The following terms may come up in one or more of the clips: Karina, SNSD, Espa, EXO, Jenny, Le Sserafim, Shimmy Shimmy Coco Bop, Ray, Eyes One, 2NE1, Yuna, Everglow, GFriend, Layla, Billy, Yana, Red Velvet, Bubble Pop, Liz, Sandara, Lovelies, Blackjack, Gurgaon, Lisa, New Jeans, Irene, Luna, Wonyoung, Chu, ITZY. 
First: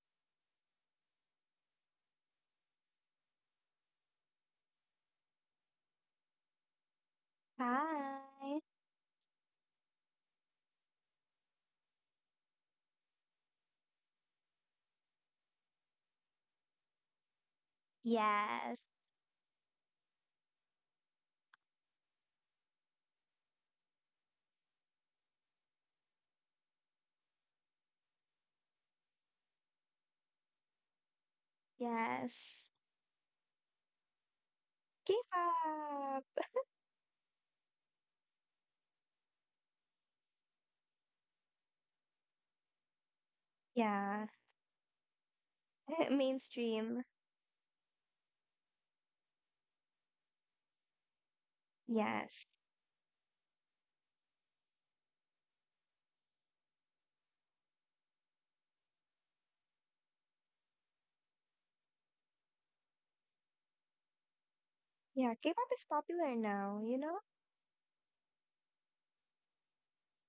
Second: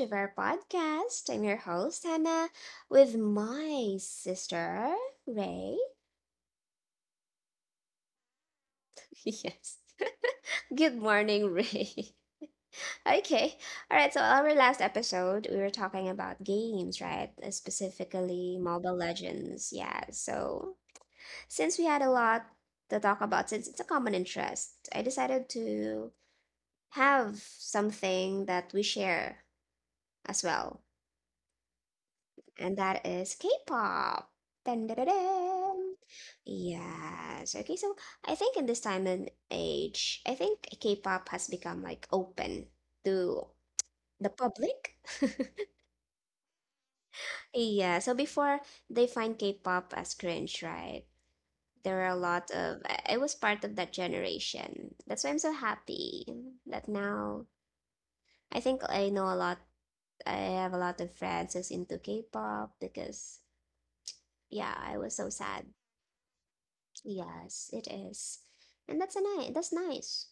of our podcast. I'm your host, Hannah, with my sister, Ray. Hi. Yes. Good morning, Ray. Okay. All right. So, our last episode, we were talking about games, right? Specifically, Yes. Mobile Legends. Yeah. So, since we had a lot to talk about, since it's a common interest, I decided to have something that we share as well. Yes. And that is K-pop. Dun, dun, dun, dun. K-pop. Yes. Okay, so I think in this time and age, I think K-pop has become like open to the Yeah. public. Mainstream. Yeah, so before they find K-pop as cringe, right? There are a Yes. lot of I was part of that generation. That's why I'm so happy that now I think I know a lot. I have a lot of friends who's into K-pop because yeah, I was so Yeah, sad. K-pop is popular now, you know? Yes, it is. And that's a nice that's nice.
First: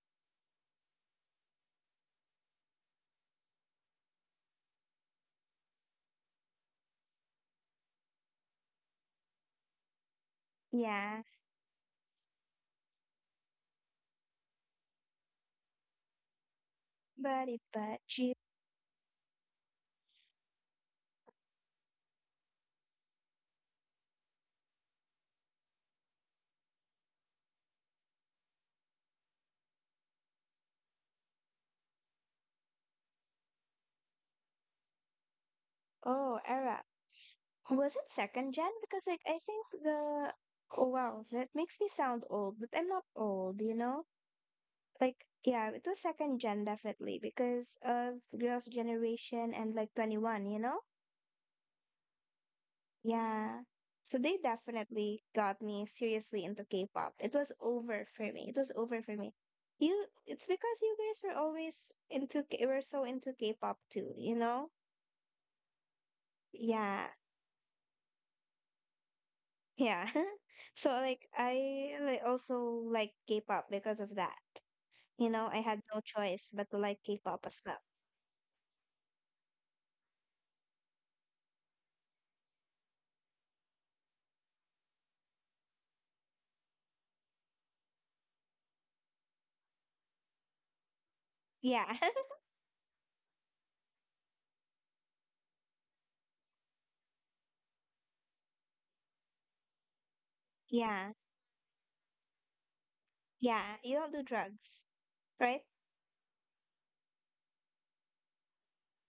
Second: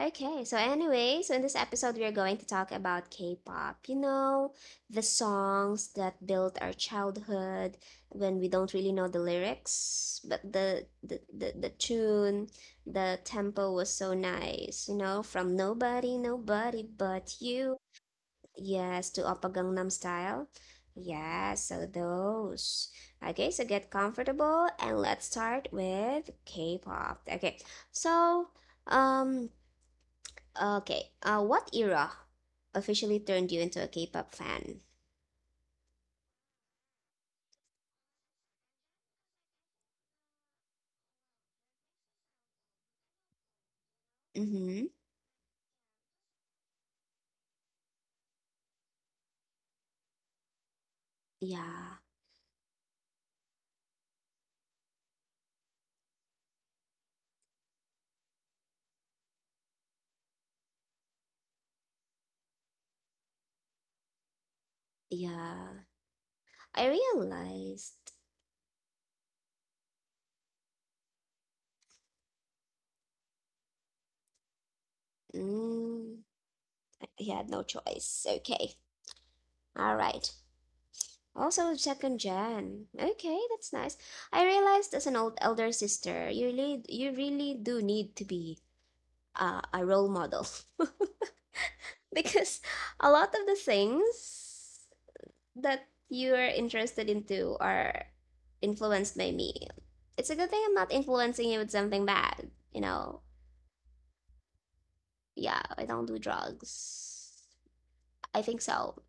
Okay, so anyway, so in this episode we are going to talk about K-pop. You know, the songs that built our childhood when we don't really know the lyrics, but the the Yeah. the, the tune, the tempo was so nice, from nobody, nobody but But it you. but G Yes, to Oppa Gangnam Style. Yeah, so those. Okay, so get comfortable and let's start with K-pop. Okay, so um, okay, what era officially turned you into a K-pop fan? Oh, era. Was it second gen? Because like I think the oh, wow, that makes me sound old, but I'm not old, you know? Mm-hmm. Like yeah, it was second gen definitely because of Girls' Generation and like 21, you know? Yeah, Yeah. So they definitely got me seriously into K-pop. It was over for me. It was over for me. It's because you guys were always were so into K-pop too, you know? yeah. I Yeah. realized. Yeah. So like I like also like K-pop because of that. You know, I had no Mm, choice but to like I K-pop had as no well. choice. Okay, all right. Also, second gen. Okay, that's nice. I realized as an old elder sister, you really do need to be a role model. Yeah. Because a lot of the things that you are interested into are influenced by me. It's a good thing I'm not Yeah. influencing you with something bad. Yeah. You don't do drugs, Yeah, right? I don't do drugs. I think so.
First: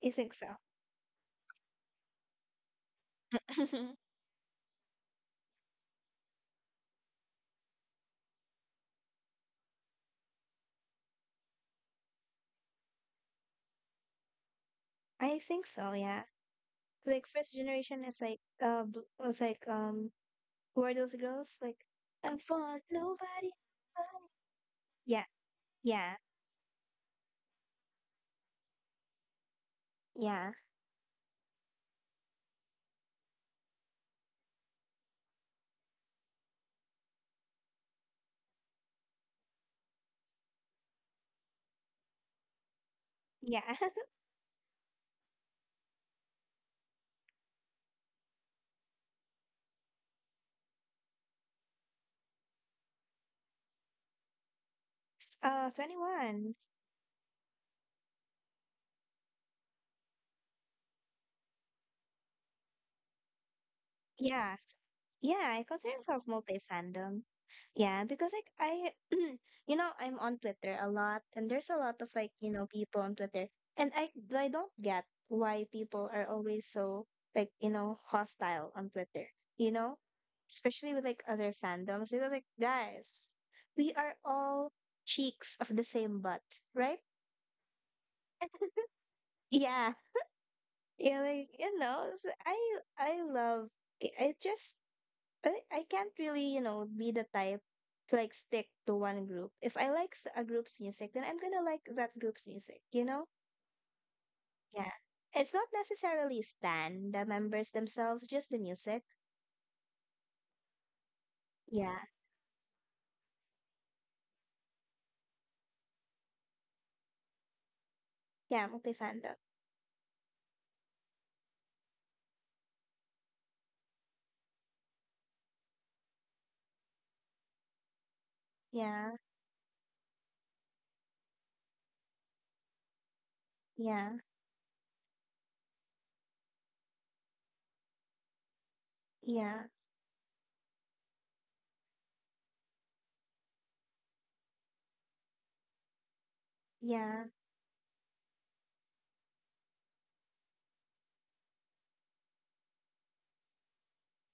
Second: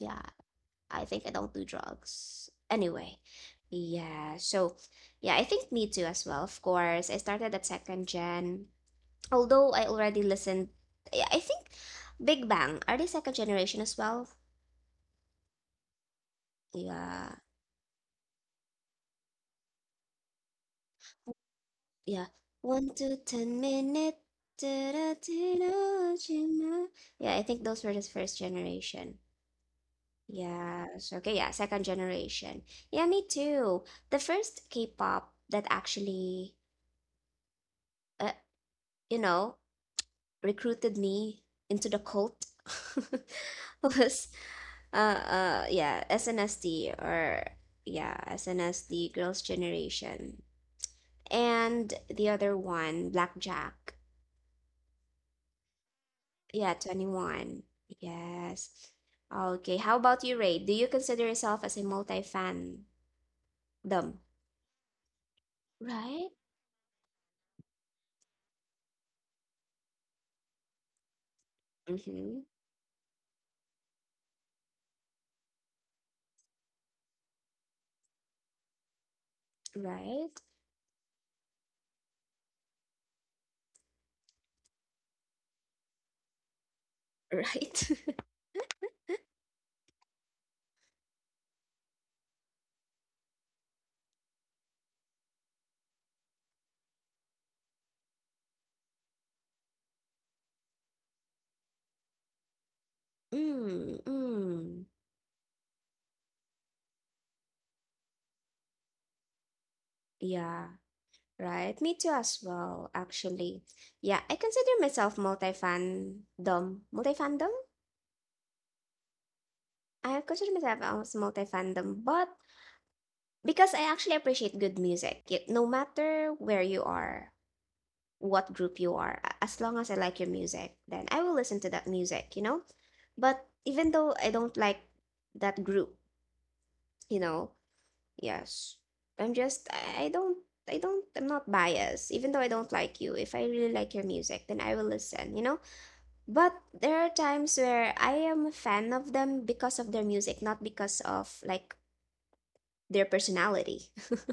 You think so? I think I don't do drugs. Anyway, yeah. So, yeah, I think me too as well. Of course, I started at second gen. Although I already listened, yeah, I think Big Bang, are they second generation as well? I think so, yeah. Like Yeah, first generation is like was like who are those girls like I yeah. want nobody, One to nobody. ten minute. Yeah, Yeah, yeah, I think those were the first generation. yeah, Yes. Okay. Yeah. Second generation. Yeah, me too. The first K-pop that actually, uh, you know, recruited me into the cult yeah. was yeah, SNSD. Or yeah, SNSD, Girls' Generation. And the other one, Blackjack. 21. Yeah, 2NE1. Yes. Okay, how about you, Ray, do you consider yourself as a multi fandom right? Yeah. Yeah, I consider myself multi-fandom. Yeah, because like you know, I'm on Twitter a lot, and there's a lot of like, Mm-hmm. you know, people on Twitter, and I don't get why people are always so like, you know, hostile on Twitter, you know, Right, especially with like other fandoms, because like guys, we are all cheeks of the same butt, right? right. Yeah, yeah, like you know, s I love I just but I can't really, you know, be the type to like stick to one group. If I like a group's music, then I'm gonna like that group's music, you know? Mm, mm. Yeah. It's not necessarily stan, the members themselves, just the music. Yeah. Right, Yeah. me too as well, actually. Yeah, I consider myself multi-fandom. Multi-fandom? Yeah, multi-fandom. I consider myself as multi-fandom, but because I actually appreciate good music, no matter where you are, what group you Yeah. are, as long as I like your music, then I will listen to that music, you know? But even Yeah. though I don't like that group, you know, yes, I'm Yeah. just, I don't, I'm not biased. Even though I don't like you, if I really like your music, then I will listen, you know? But there are times where I am a fan of them because of their music, not because of like their personality.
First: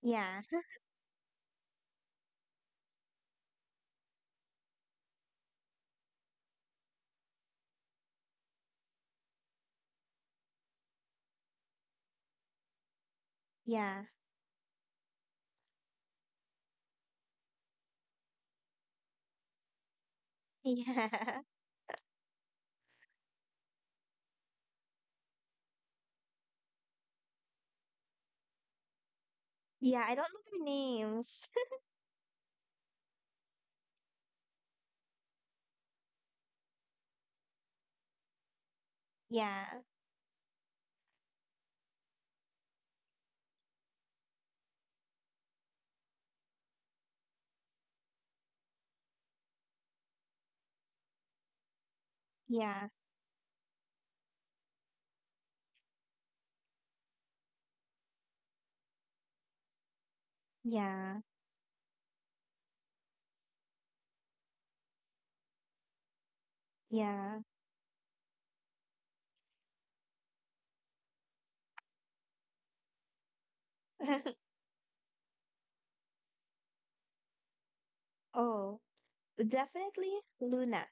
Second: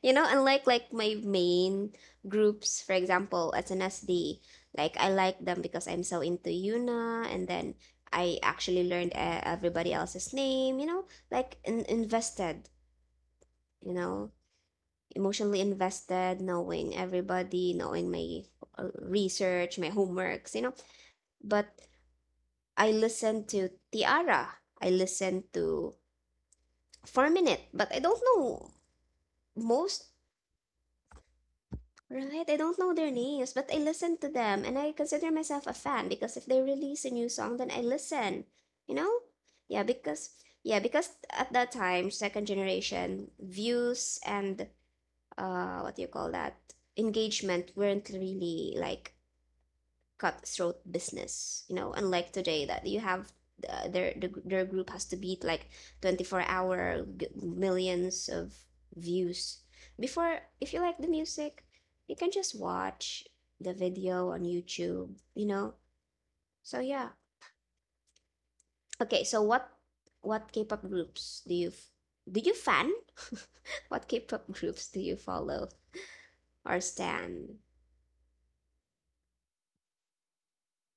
You know, Yeah. unlike like my main groups, for example, SNSD, like I like them because I'm so into Yuna, and then I actually learned everybody else's name, like in invested, you Yeah. know, emotionally invested, knowing everybody, knowing my research, my homeworks. Yeah. Yeah. But I listen to Tiara. I listen to 4Minute, but I don't know Yeah, most, I don't know their names. right? I don't know their names, but I listen to them and I consider myself a fan because if they release a new song, then I listen, you know? Yeah. Yeah, because at that time, second generation views and what do you call that? Engagement weren't really like cutthroat business, unlike today that Yeah. you have, their group has to beat like 24-hour hour millions of views. Before, if you like the Yeah. music, you can just watch the video on YouTube, you know. So, yeah. Yeah. Okay, so what K-pop groups do you fan? What K-pop groups do you follow or stan? Oh, definitely Luna.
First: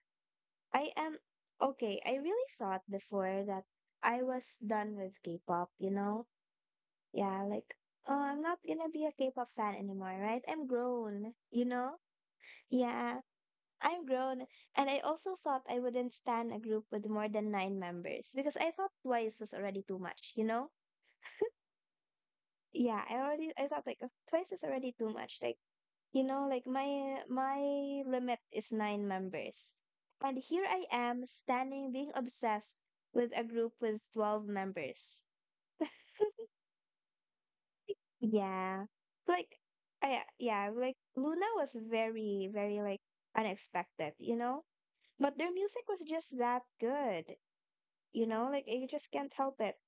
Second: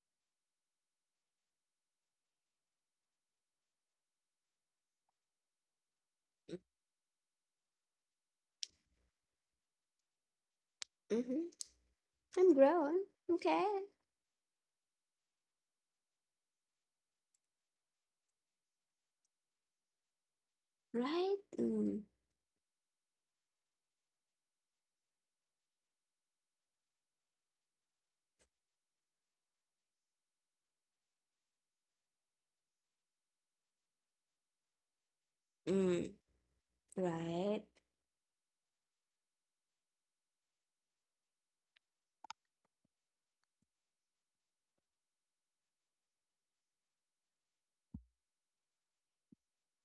I am okay. I really thought before that I was done with K-pop, you know? Yeah, like, oh, I'm not gonna be a K-pop fan anymore, right? I'm grown, Mm-hmm. you know? I'm grown. Yeah, Okay. I'm grown. And I also thought I wouldn't stand a group with more than nine members because I thought twice was already too much, you know? Right. Mm. Yeah, I thought like twice is already too much. Like, you know, like my limit is nine members. And here I am standing being obsessed with a group with 12 members. Mm. Right. Yeah. Like like Luna was very very like unexpected, you know? But their music was just that good. You know, like I just can't help it.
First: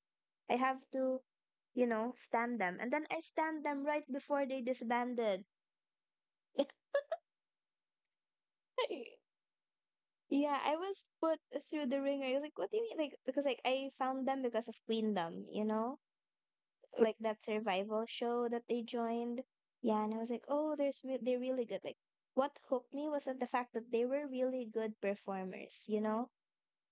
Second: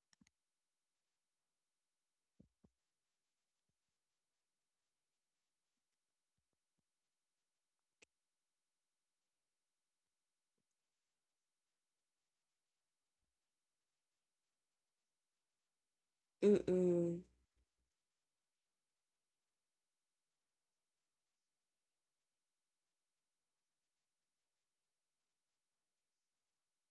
I have to, you know, stand them. And then I stand them right before they disbanded. Yeah, I was put through the ringer. I was like, what do you mean? Like, because like I found them because of Queendom, you know, like Mm-mm. that survival show that they joined. Yeah, and I was like, oh, they're really good. Like, what hooked me was that the fact that they were really good performers, you know.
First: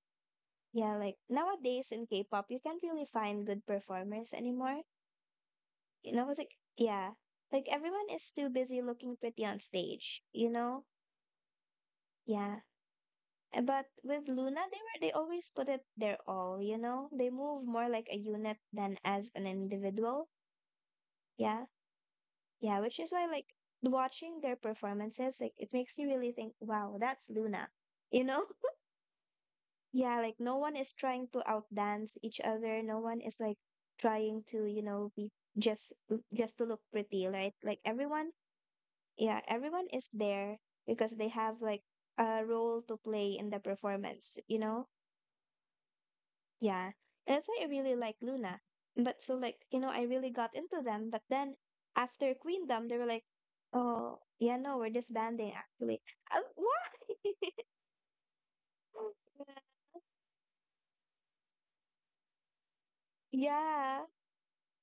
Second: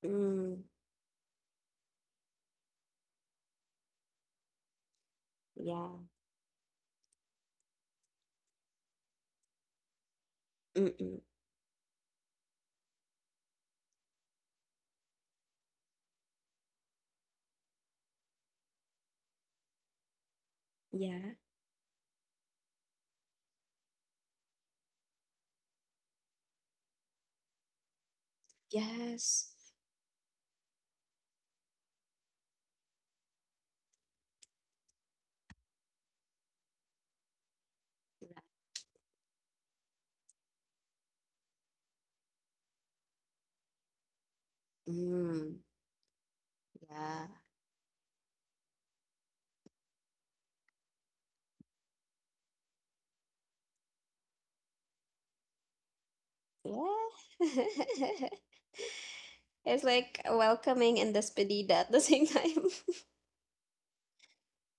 Mm. Yeah, like nowadays in K-pop, you can't really find good performers anymore. Yeah. You know, I was like, yeah, like everyone is too busy looking pretty on stage, you know. Mm-mm. Yeah, but with Luna, they always put it their all, you know? They move more like a unit than as an individual. Yeah. Yeah. Yeah, which is why like watching their performances, like it makes you really think, wow, that's Luna. You know? Yes. Yeah, like no one is trying to outdance each other. No one is like trying to, you know, be just just to look pretty, right? Like everyone, Right. yeah, everyone is there because they have like a role to play in the performance, you know? Mm. Yeah, Yeah. and that's why I really like Luna. But so like you know, I really got into them. But then after Queendom, they were like, "Oh yeah, no, we're disbanding actually." Yeah. Why? It's like welcoming and despedida at the same time. Yeah.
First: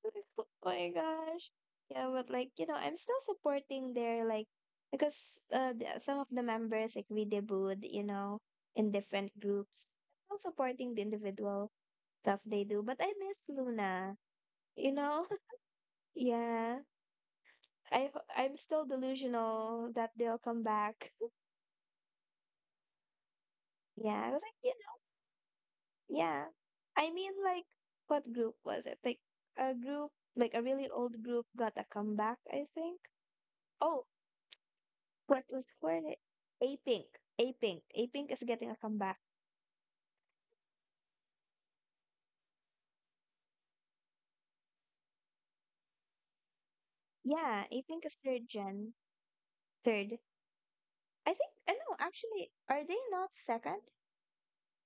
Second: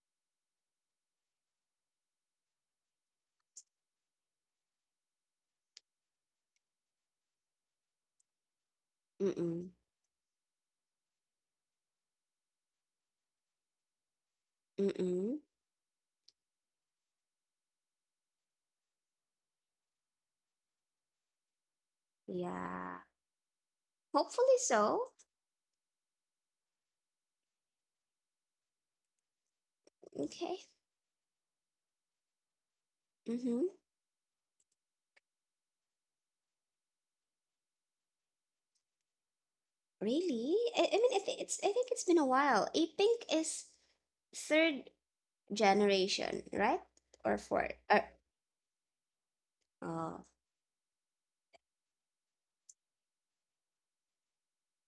Oh my gosh. Yeah, but like you know, I'm still supporting their like because the, some of the members like redebut, you know, in different Mm-mm. groups. I'm still supporting the individual stuff they do, but I miss Luna. You know? Mm-mm. Yeah. I'm still delusional that they'll come back. Yeah. Yeah, I was like, Hopefully you know, so. yeah. I mean, like, what group was it? Like a group, like Okay. a really old group, got a comeback. I think. Mm-hmm. Oh, what was for it? A Pink, A Pink is getting a comeback. Really? I mean, I think it's been a while. I think is third generation, right? Or Yeah, fourth? A Or, Pink is third gen, third. oh, I think. I know. Actually, are they not second?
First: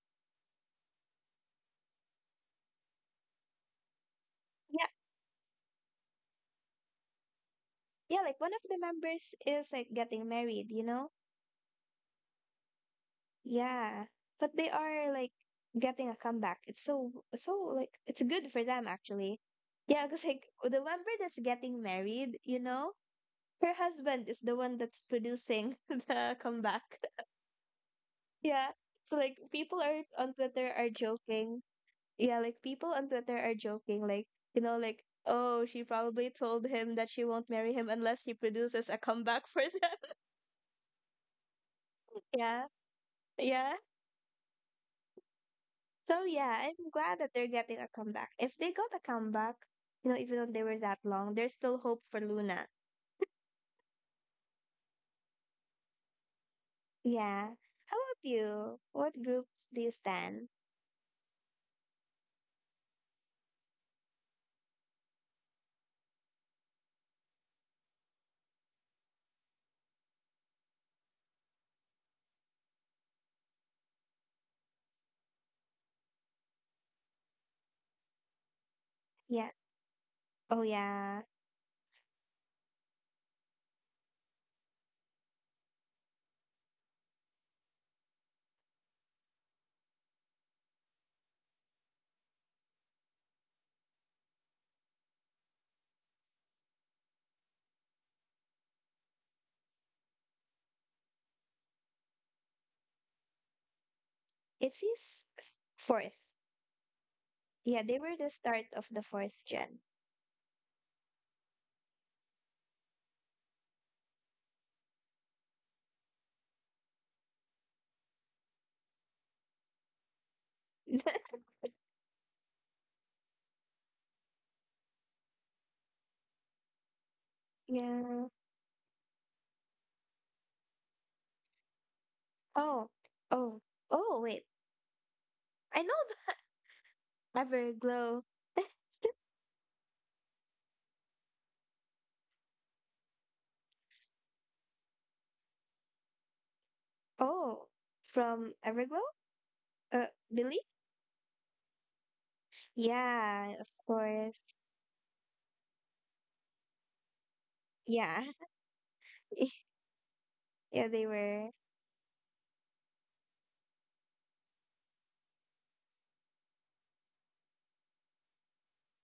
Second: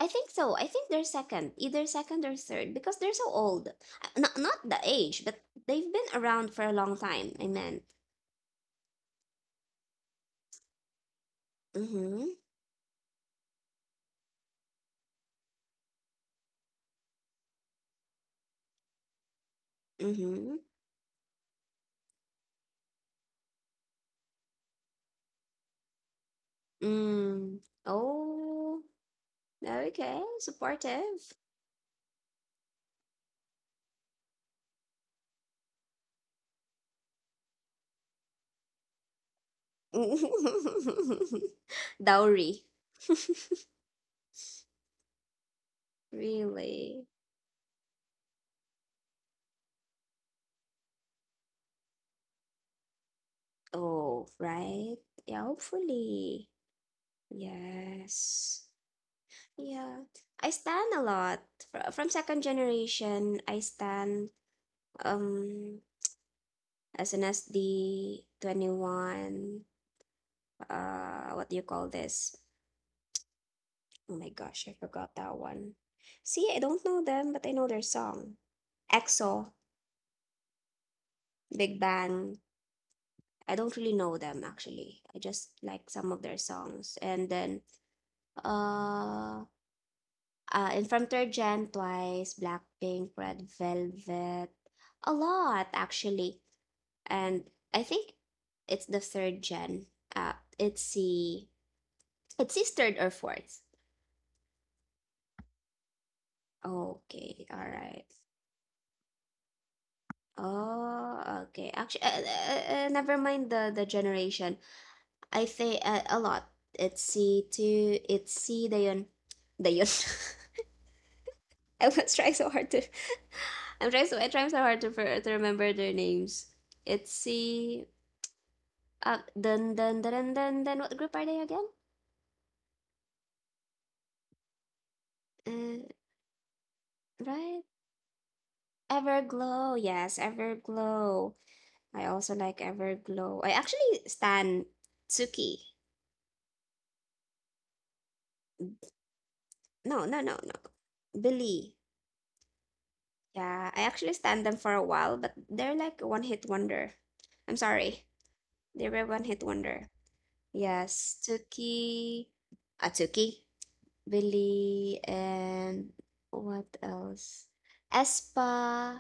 I think so. I think they're second, either second or third, because they're so old. Not the Yeah, age, but they've been around for a long time. I meant. yeah. Like one of the members is like getting married. You know. Mm-hmm. Yeah, but they are like getting a comeback. It's so like it's good for them actually. Yeah, because like Mm-hmm. the member that's getting married, you know, her husband is the one that's producing the comeback. Mm. Yeah. Oh, So like people are okay. on Twitter are Supportive. joking. Yeah, like people on Twitter are joking like, you know, like oh, she probably told him that she won't marry him unless he produces a comeback for them. Dowry. Yeah. Yeah. So yeah, I'm Really? glad that they're getting a comeback. If they got a comeback, you know, even though they were that long, there's still hope for Luna. Oh, right. Yeah, hopefully. Yeah. How about Yes. you? What groups do you Yeah. stand? I stand a lot. From second generation, I stand um as soon as the 2NE1, what do you call this? Oh my gosh, I forgot that one. See, I don't know them, but I know their song. Yeah. Exo, Oh yeah. Big Bang. I don't really know them actually, I just like some of their songs. And then uh in, from third gen, Twice, Blackpink, Red Velvet. A lot actually. And I think it's the third gen, uh it's the It's his third or fourth. It's his fourth. Okay, all Yeah, they right. were the start of the fourth gen. Oh, okay. Actually, never mind the generation. I say a lot. It's C two. It's C Dayon. Dayon. I was trying so hard to. I'm trying so. I trying so hard to remember their names. It's C. Yeah. Dun dun dun dun dun. Dun. What group are they again? Oh. Oh. Oh wait. Uh, I know that. right. Everglow. Everglow. Yes, Everglow. I also like Everglow. I actually stan Tsuki. Oh. From Everglow? Uh No, no, no, Billy? no. Billy. Yeah, of Yeah, I actually course. stand them for a while, but they're like one hit wonder. I'm sorry. Yeah. They were one hit wonder. Yeah, they Yes, were. Tuki, Atsuki, Billy, and what else? Espa,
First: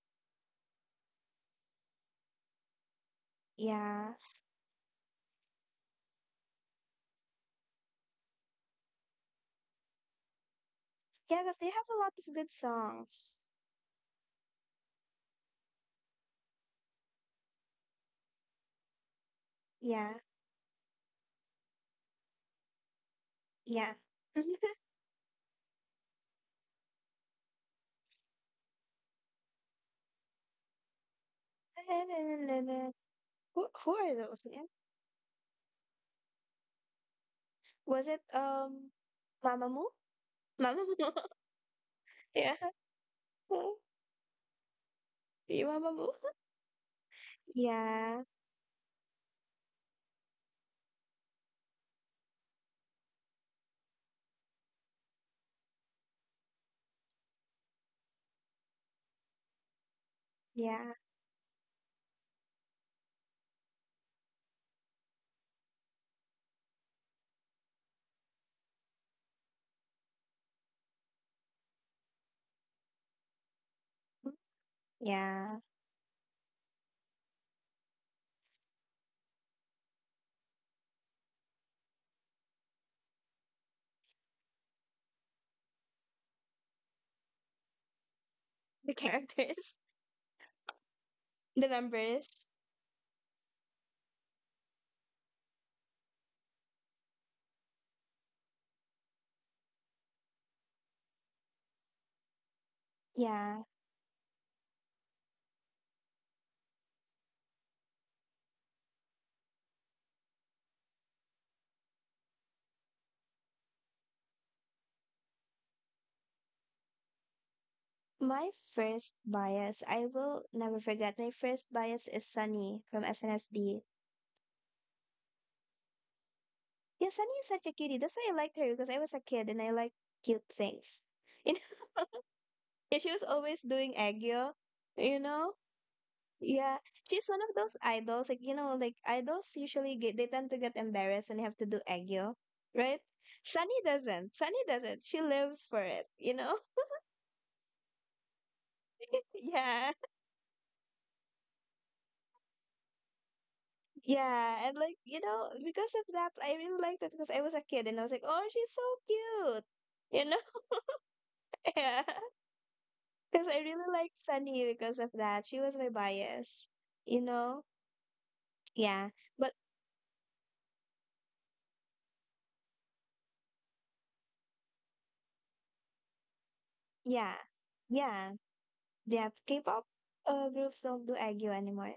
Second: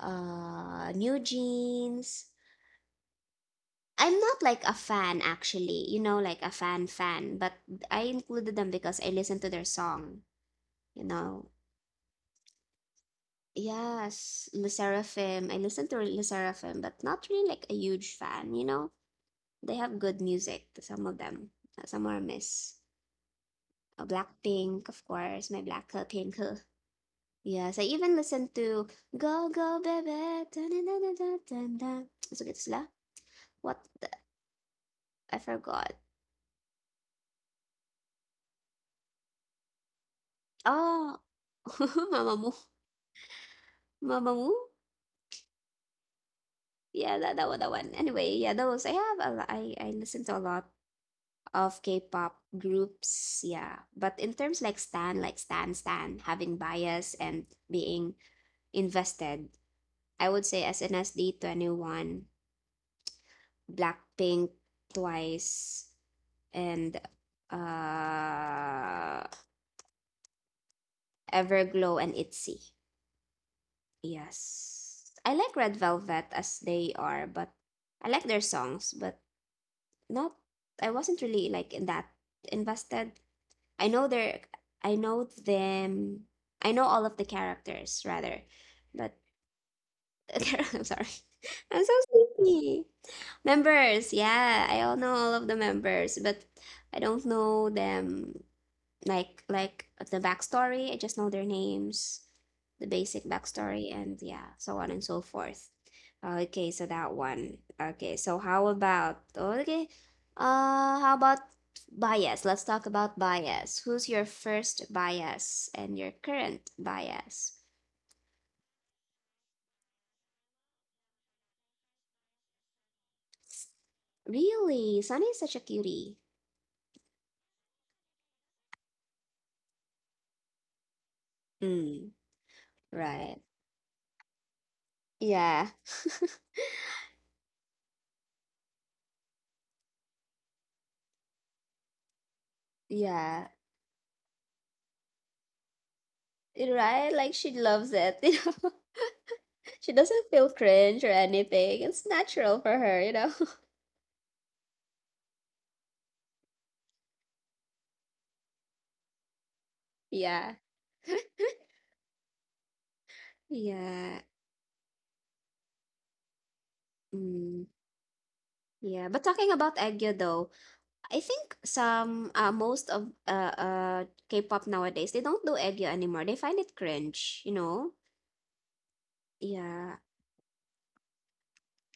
New Jeans. Yeah. I'm not like a fan actually, like a fan fan, but I included them because I listened to their song, you Yeah, know. because they have a lot of good songs. Yes, Le Sserafim. I listen to Le Sserafim, but not really like a huge fan, you know? They have Yeah. good music, some of them. Some are miss. Yeah. Blackpink, of course, my black, pink. Yes, I even listen to Go Go Baby. Dun dun dun dun dun dun. So it's la. Who, What who the? are those? Yeah. I forgot. Was it Mamamoo? Mamamoo. Oh, Yeah. Mamamoo. Mamamoo? You Mamamoo? Yeah, that one. Yeah. Anyway, yeah, those I have a lot. I listen to a lot of K-pop groups, yeah. But in terms like stan, like stan stan, having bias and being invested, I would say Yeah. SNSD, 2NE1, Blackpink, Twice, and uh Everglow and ITZY. Yes. I like Yeah. Red Velvet as they are, but I like their songs, but not, I wasn't really like in that invested. I know their I know them I know all of the characters rather. The But characters, I'm sorry. the I'm so members. sleepy. Members, yeah, I all know all of the members, but I don't know them like the backstory. I just know their names, the basic Yeah. backstory, and yeah, so on and so forth. Okay, so that one. Okay, so how about bias? Let's talk about bias. Who's your first bias and your current bias? My first bias, I will never forget. My first bias is Sunny from SNSD. Really, Sunny is such a cutie. Yeah, Sunny is such a cutie. That's why I liked her because I was a kid and I like cute things. Mm, Yeah, she was right. always doing aegyo, you know? Yeah, Yeah, she's one of those idols. Like, you know, like idols usually they tend to get embarrassed when they have to do aegyo, right? yeah. Sunny doesn't. Sunny doesn't. She lives for it, you know? Right? Like she loves it, you know. She Yeah. doesn't feel cringe or anything. It's natural for her, you know? Yeah. And like, you know, because of that, I really liked it because I was a kid and I was like, oh, she's so cute. You know? Yeah. Yeah. Because I really liked Yeah. Sunny because of that. She was my bias, you know? Mm, yeah. Yeah. But talking But about Eggyo though, I think some most of K-pop nowadays, they don't do Eggyo anymore. They find it yeah. cringe, you know? Yeah. Yeah, K-pop Yeah. Groups don't do aegyo anymore.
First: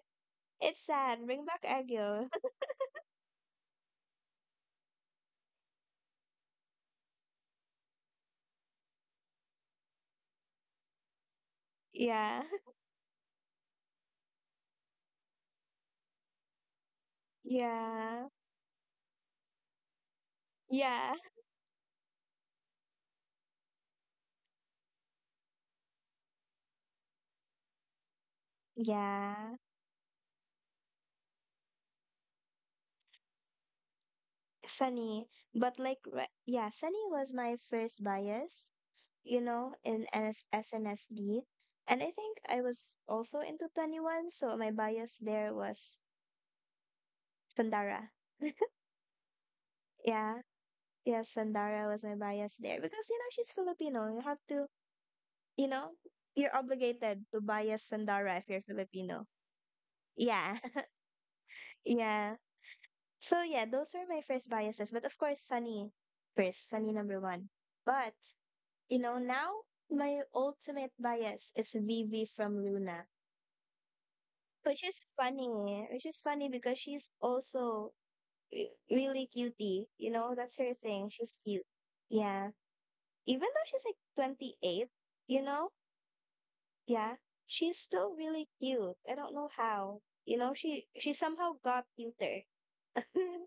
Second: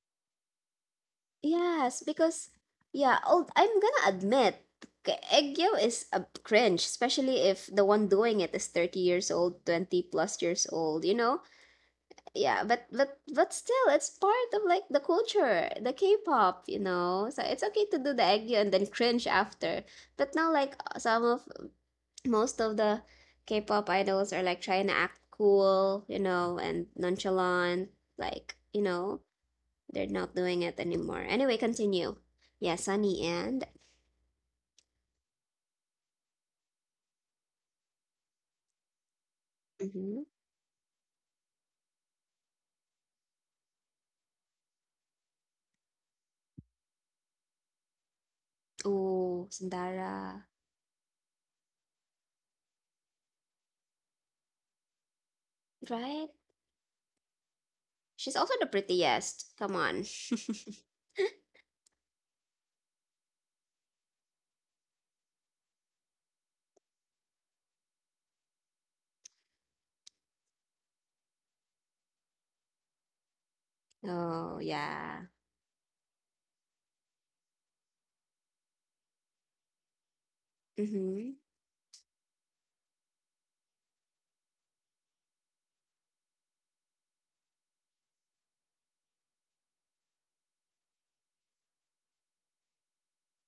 It's sad. Bring back Yes, aegyo. because yeah, oh, I'm gonna admit, Eggyo is a cringe, especially if the one doing it is 30 years old, 20 plus years old, you know? Yeah. Yeah, but still it's part of like the culture, the K-pop, so it's okay to do the Yeah. aegyo and then cringe after. But now, like Yeah. some of most of the K-pop idols are like trying to act cool, and nonchalant, like, Yeah. they're not doing it anymore. Anyway, continue. Yeah, Sunny. And Sunny. But like, yeah, Sunny was my first bias, you know, in mm-hmm. NS SNSD. And I think I was also into 21, so my bias there was Sandara. Oh, Sandara. Yeah. Yeah, Sandara was my bias there because, you know, she's Filipino. You have to, you know, Right. you're obligated to bias She's Sandara if also you're the Filipino. prettiest, come on. Yeah, yeah. So yeah, those were my first biases. But of course, Sunny first, Sunny number one. But you know, now my ultimate bias is Vivi from Luna, Oh, which is yeah. funny. Which is funny because she's also really cutie. You know, that's her thing. Mm-hmm. She's cute. Yeah, even though she's like 28, you know, yeah, she's still really cute. I don't know how. You know, she somehow got cuter.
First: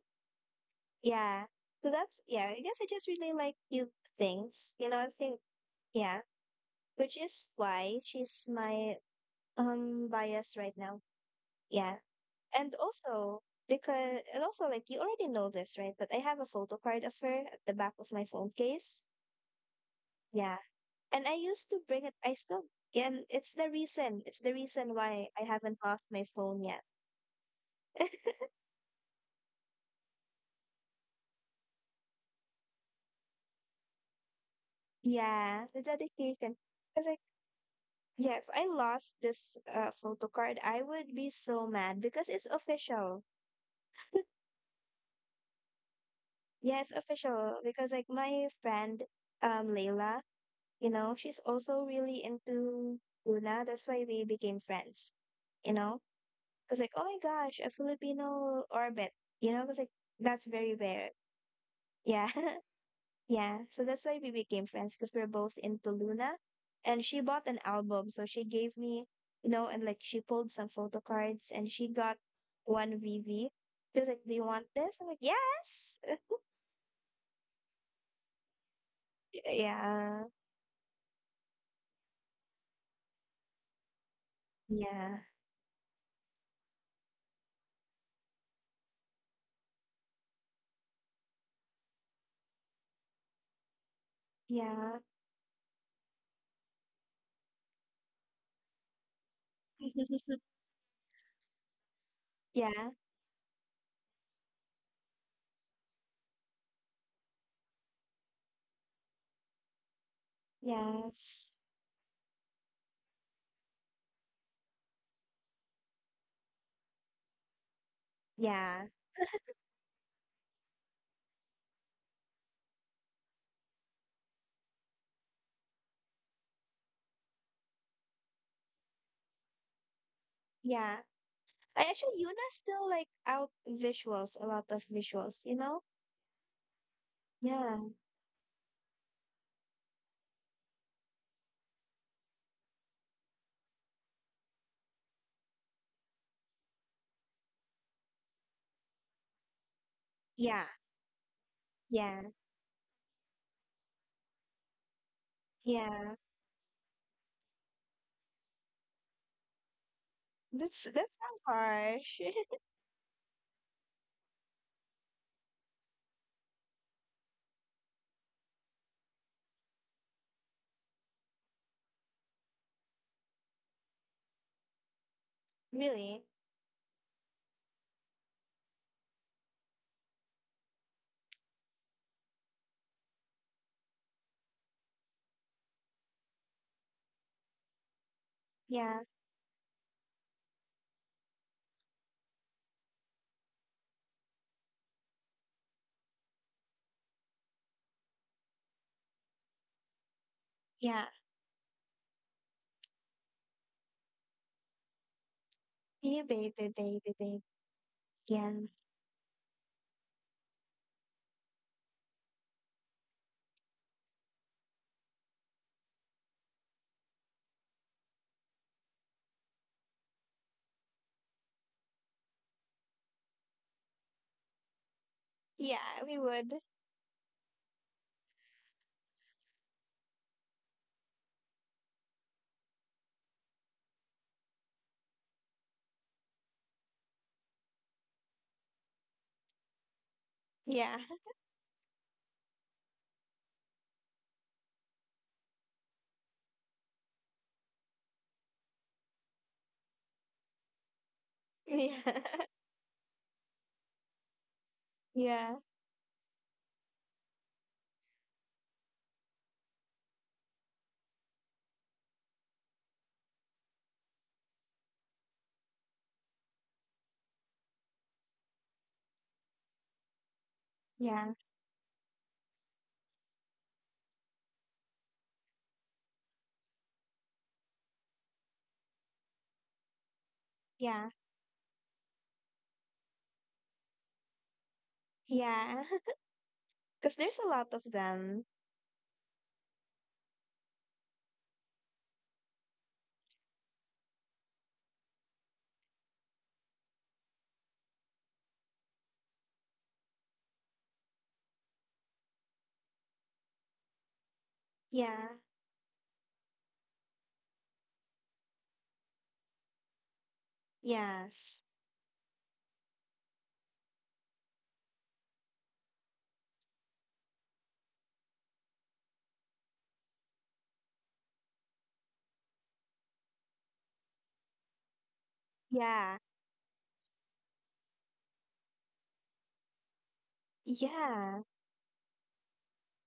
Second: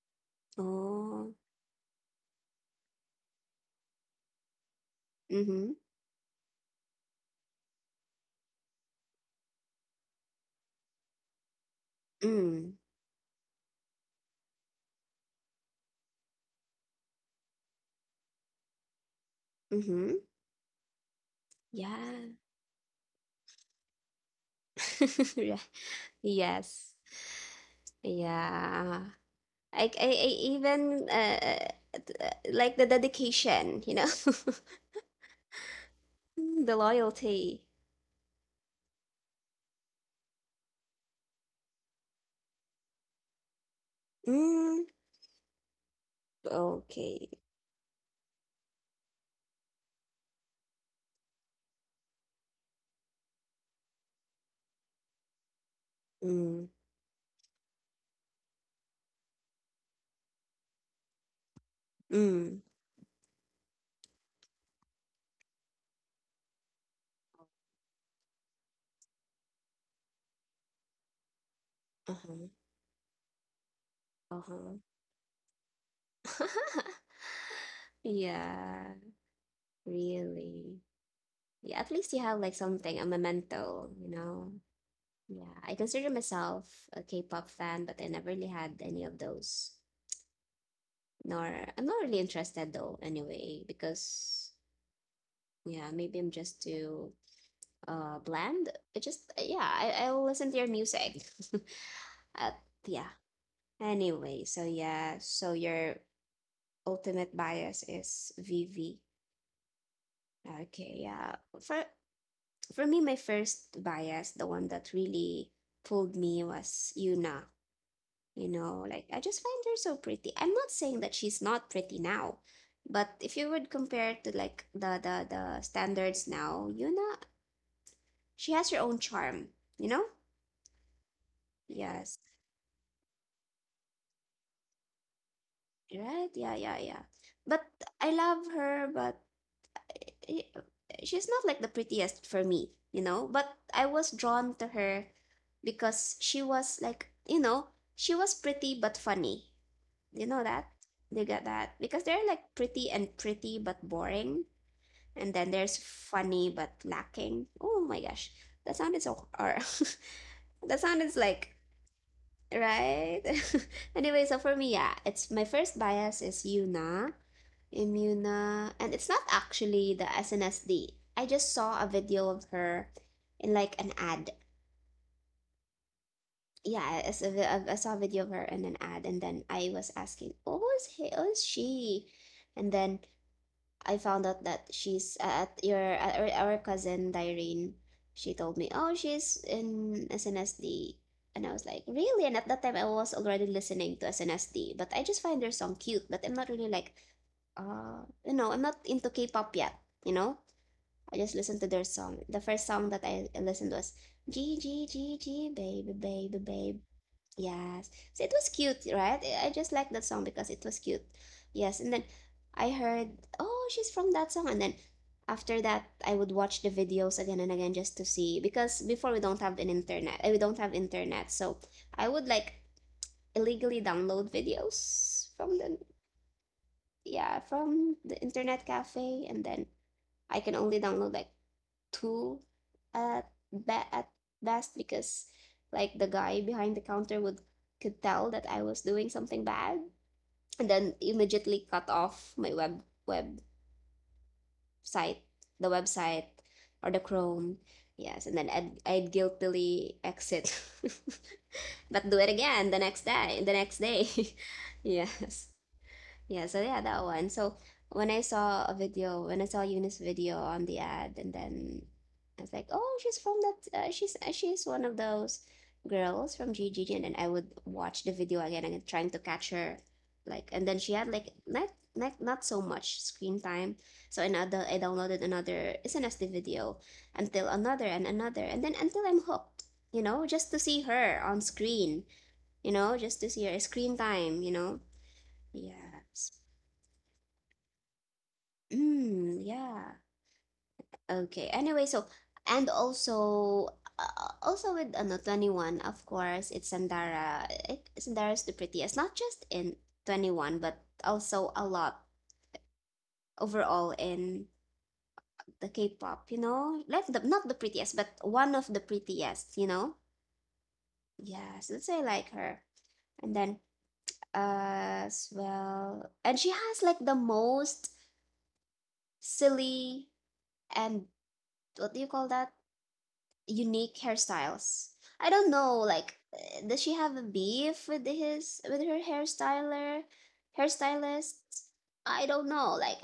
Oh. Yeah. So that's, yeah, I guess I just really like new things. You know, I think, Mm-hmm. yeah, which is why she's my bias right now. Yeah. And Mm. also because and also like you already know this, right? But I have a photo card of her at the back of my phone case. Mm-hmm. Yeah. And I used to bring it Yeah. And it's the reason. It's the reason why I Right. haven't lost my phone yet. Yes. Yeah. I even like the dedication, Yeah, the dedication. Mm, the Because I loyalty. Yeah, if I lost this photo card, I would be so mad because it's official. Mm. Yeah, it's Okay. official because like my friend Layla, you know, she's also really into Luna. That's why we became friends. You know, Mm. because like oh my gosh, a Filipino orbit. You know, because like that's very rare. Yeah, Mm. yeah, so that's why we became friends because we're both into Luna. And she bought an album, so she gave me, you know, and like she pulled some photo cards and she got Uh-huh. one VV. She was like, do you want Uh-huh. this? I'm like, yes. Yeah, Yeah, really. Yeah, at least you have like something, a memento, you know? yeah, Yeah, I consider myself a K-pop fan, but I never really had any of those. Nor, I'm not really interested though, anyway, because yeah, yeah, maybe I'm just too bland. It just yeah, I I'll listen to your music. uh, yeah, yeah. Anyway, so yeah, so your ultimate bias is VV. Okay, yeah. yes, For for me, my first bias, the one that really pulled me was Yuna. You know, yeah, like I just find her so pretty. I'm not saying that she's not pretty now, but if you would compare to like the standards now, you know, she has her own charm, you know? yeah. I Yes. actually, Yuna still like out visuals, a lot of visuals, you know? Right? Yeah, yeah, yeah. But Yeah, I love her, but she's not like the prettiest for me, you know? But I was drawn to her because she was like, you know, she was pretty but funny. You know yeah, that? You get that because yeah, they're like pretty and pretty but boring. And then there's yeah. funny but lacking. Oh my gosh, that sound is so, or that That sound is sounds like harsh. right. Anyway, for me, yeah, it's my first bias is Yuna, Imuna, and it's not actually the SNSD. I just saw a video of her in like an ad. Really? Yeah, I saw a video of her in an ad, and then I was asking, "Oh, who is he? Who is she?" And then I found out that she's at your at our cousin Dyrene. She told me, "Oh, Yeah. she's in SNSD," and I was like, "Really?" And at that time, I was already listening to SNSD, but I just find their song cute. But I'm not really like, you know, I'm not into K-pop yet. You know, Yeah. I just listened to their song. The first song that I listened was G G G G Baby Yeah, Baby baby, Babe. baby, baby. Yes. So it was Yeah. cute, right? I just like that song because it was cute. Yes. And then I heard, oh, she's from that song. And then after that, I would watch the videos again and again just to see. Because before we don't have an internet, eh, we don't have internet. So I would like illegally download videos from Yeah, we would. yeah, from the internet cafe. And then I can only download like tool at best because like the guy behind the counter would could tell that I was doing something bad and then Yeah. immediately cut off my website website, or the Chrome. Yes, and then I'd guiltily exit but do it again the next day, Yeah. yes, Yeah. yeah, so yeah, that one. So when I saw a video, when I saw Eunice's video on the ad, and then I was like, oh, she's from that, she's one of those girls from GGG, and then I would watch the video again and trying to catch her, like, and then she had like Yeah. Not so much screen time, so another I downloaded another SNSD video until another and another, and then until I'm hooked, you know, just to see Yeah. her on screen, you know, just to see her screen time, you know, Yeah. yeah. So Because there's a lot of them. mm, yeah. Okay. Anyway, so and also also with ano 21, of course, it's Sandara. Sandara is the prettiest, not just in 21, but also a lot overall in Yeah. the K-pop, you know? Like the not the prettiest, but one of the prettiest, you know? Yeah, Yes. so that's why I like her. And then as well, and she has like the most silly and what do you call that? Unique hairstyles. I don't know, Yeah. like, does she have a beef with his with her hairstylist? Yeah. I don't know, like,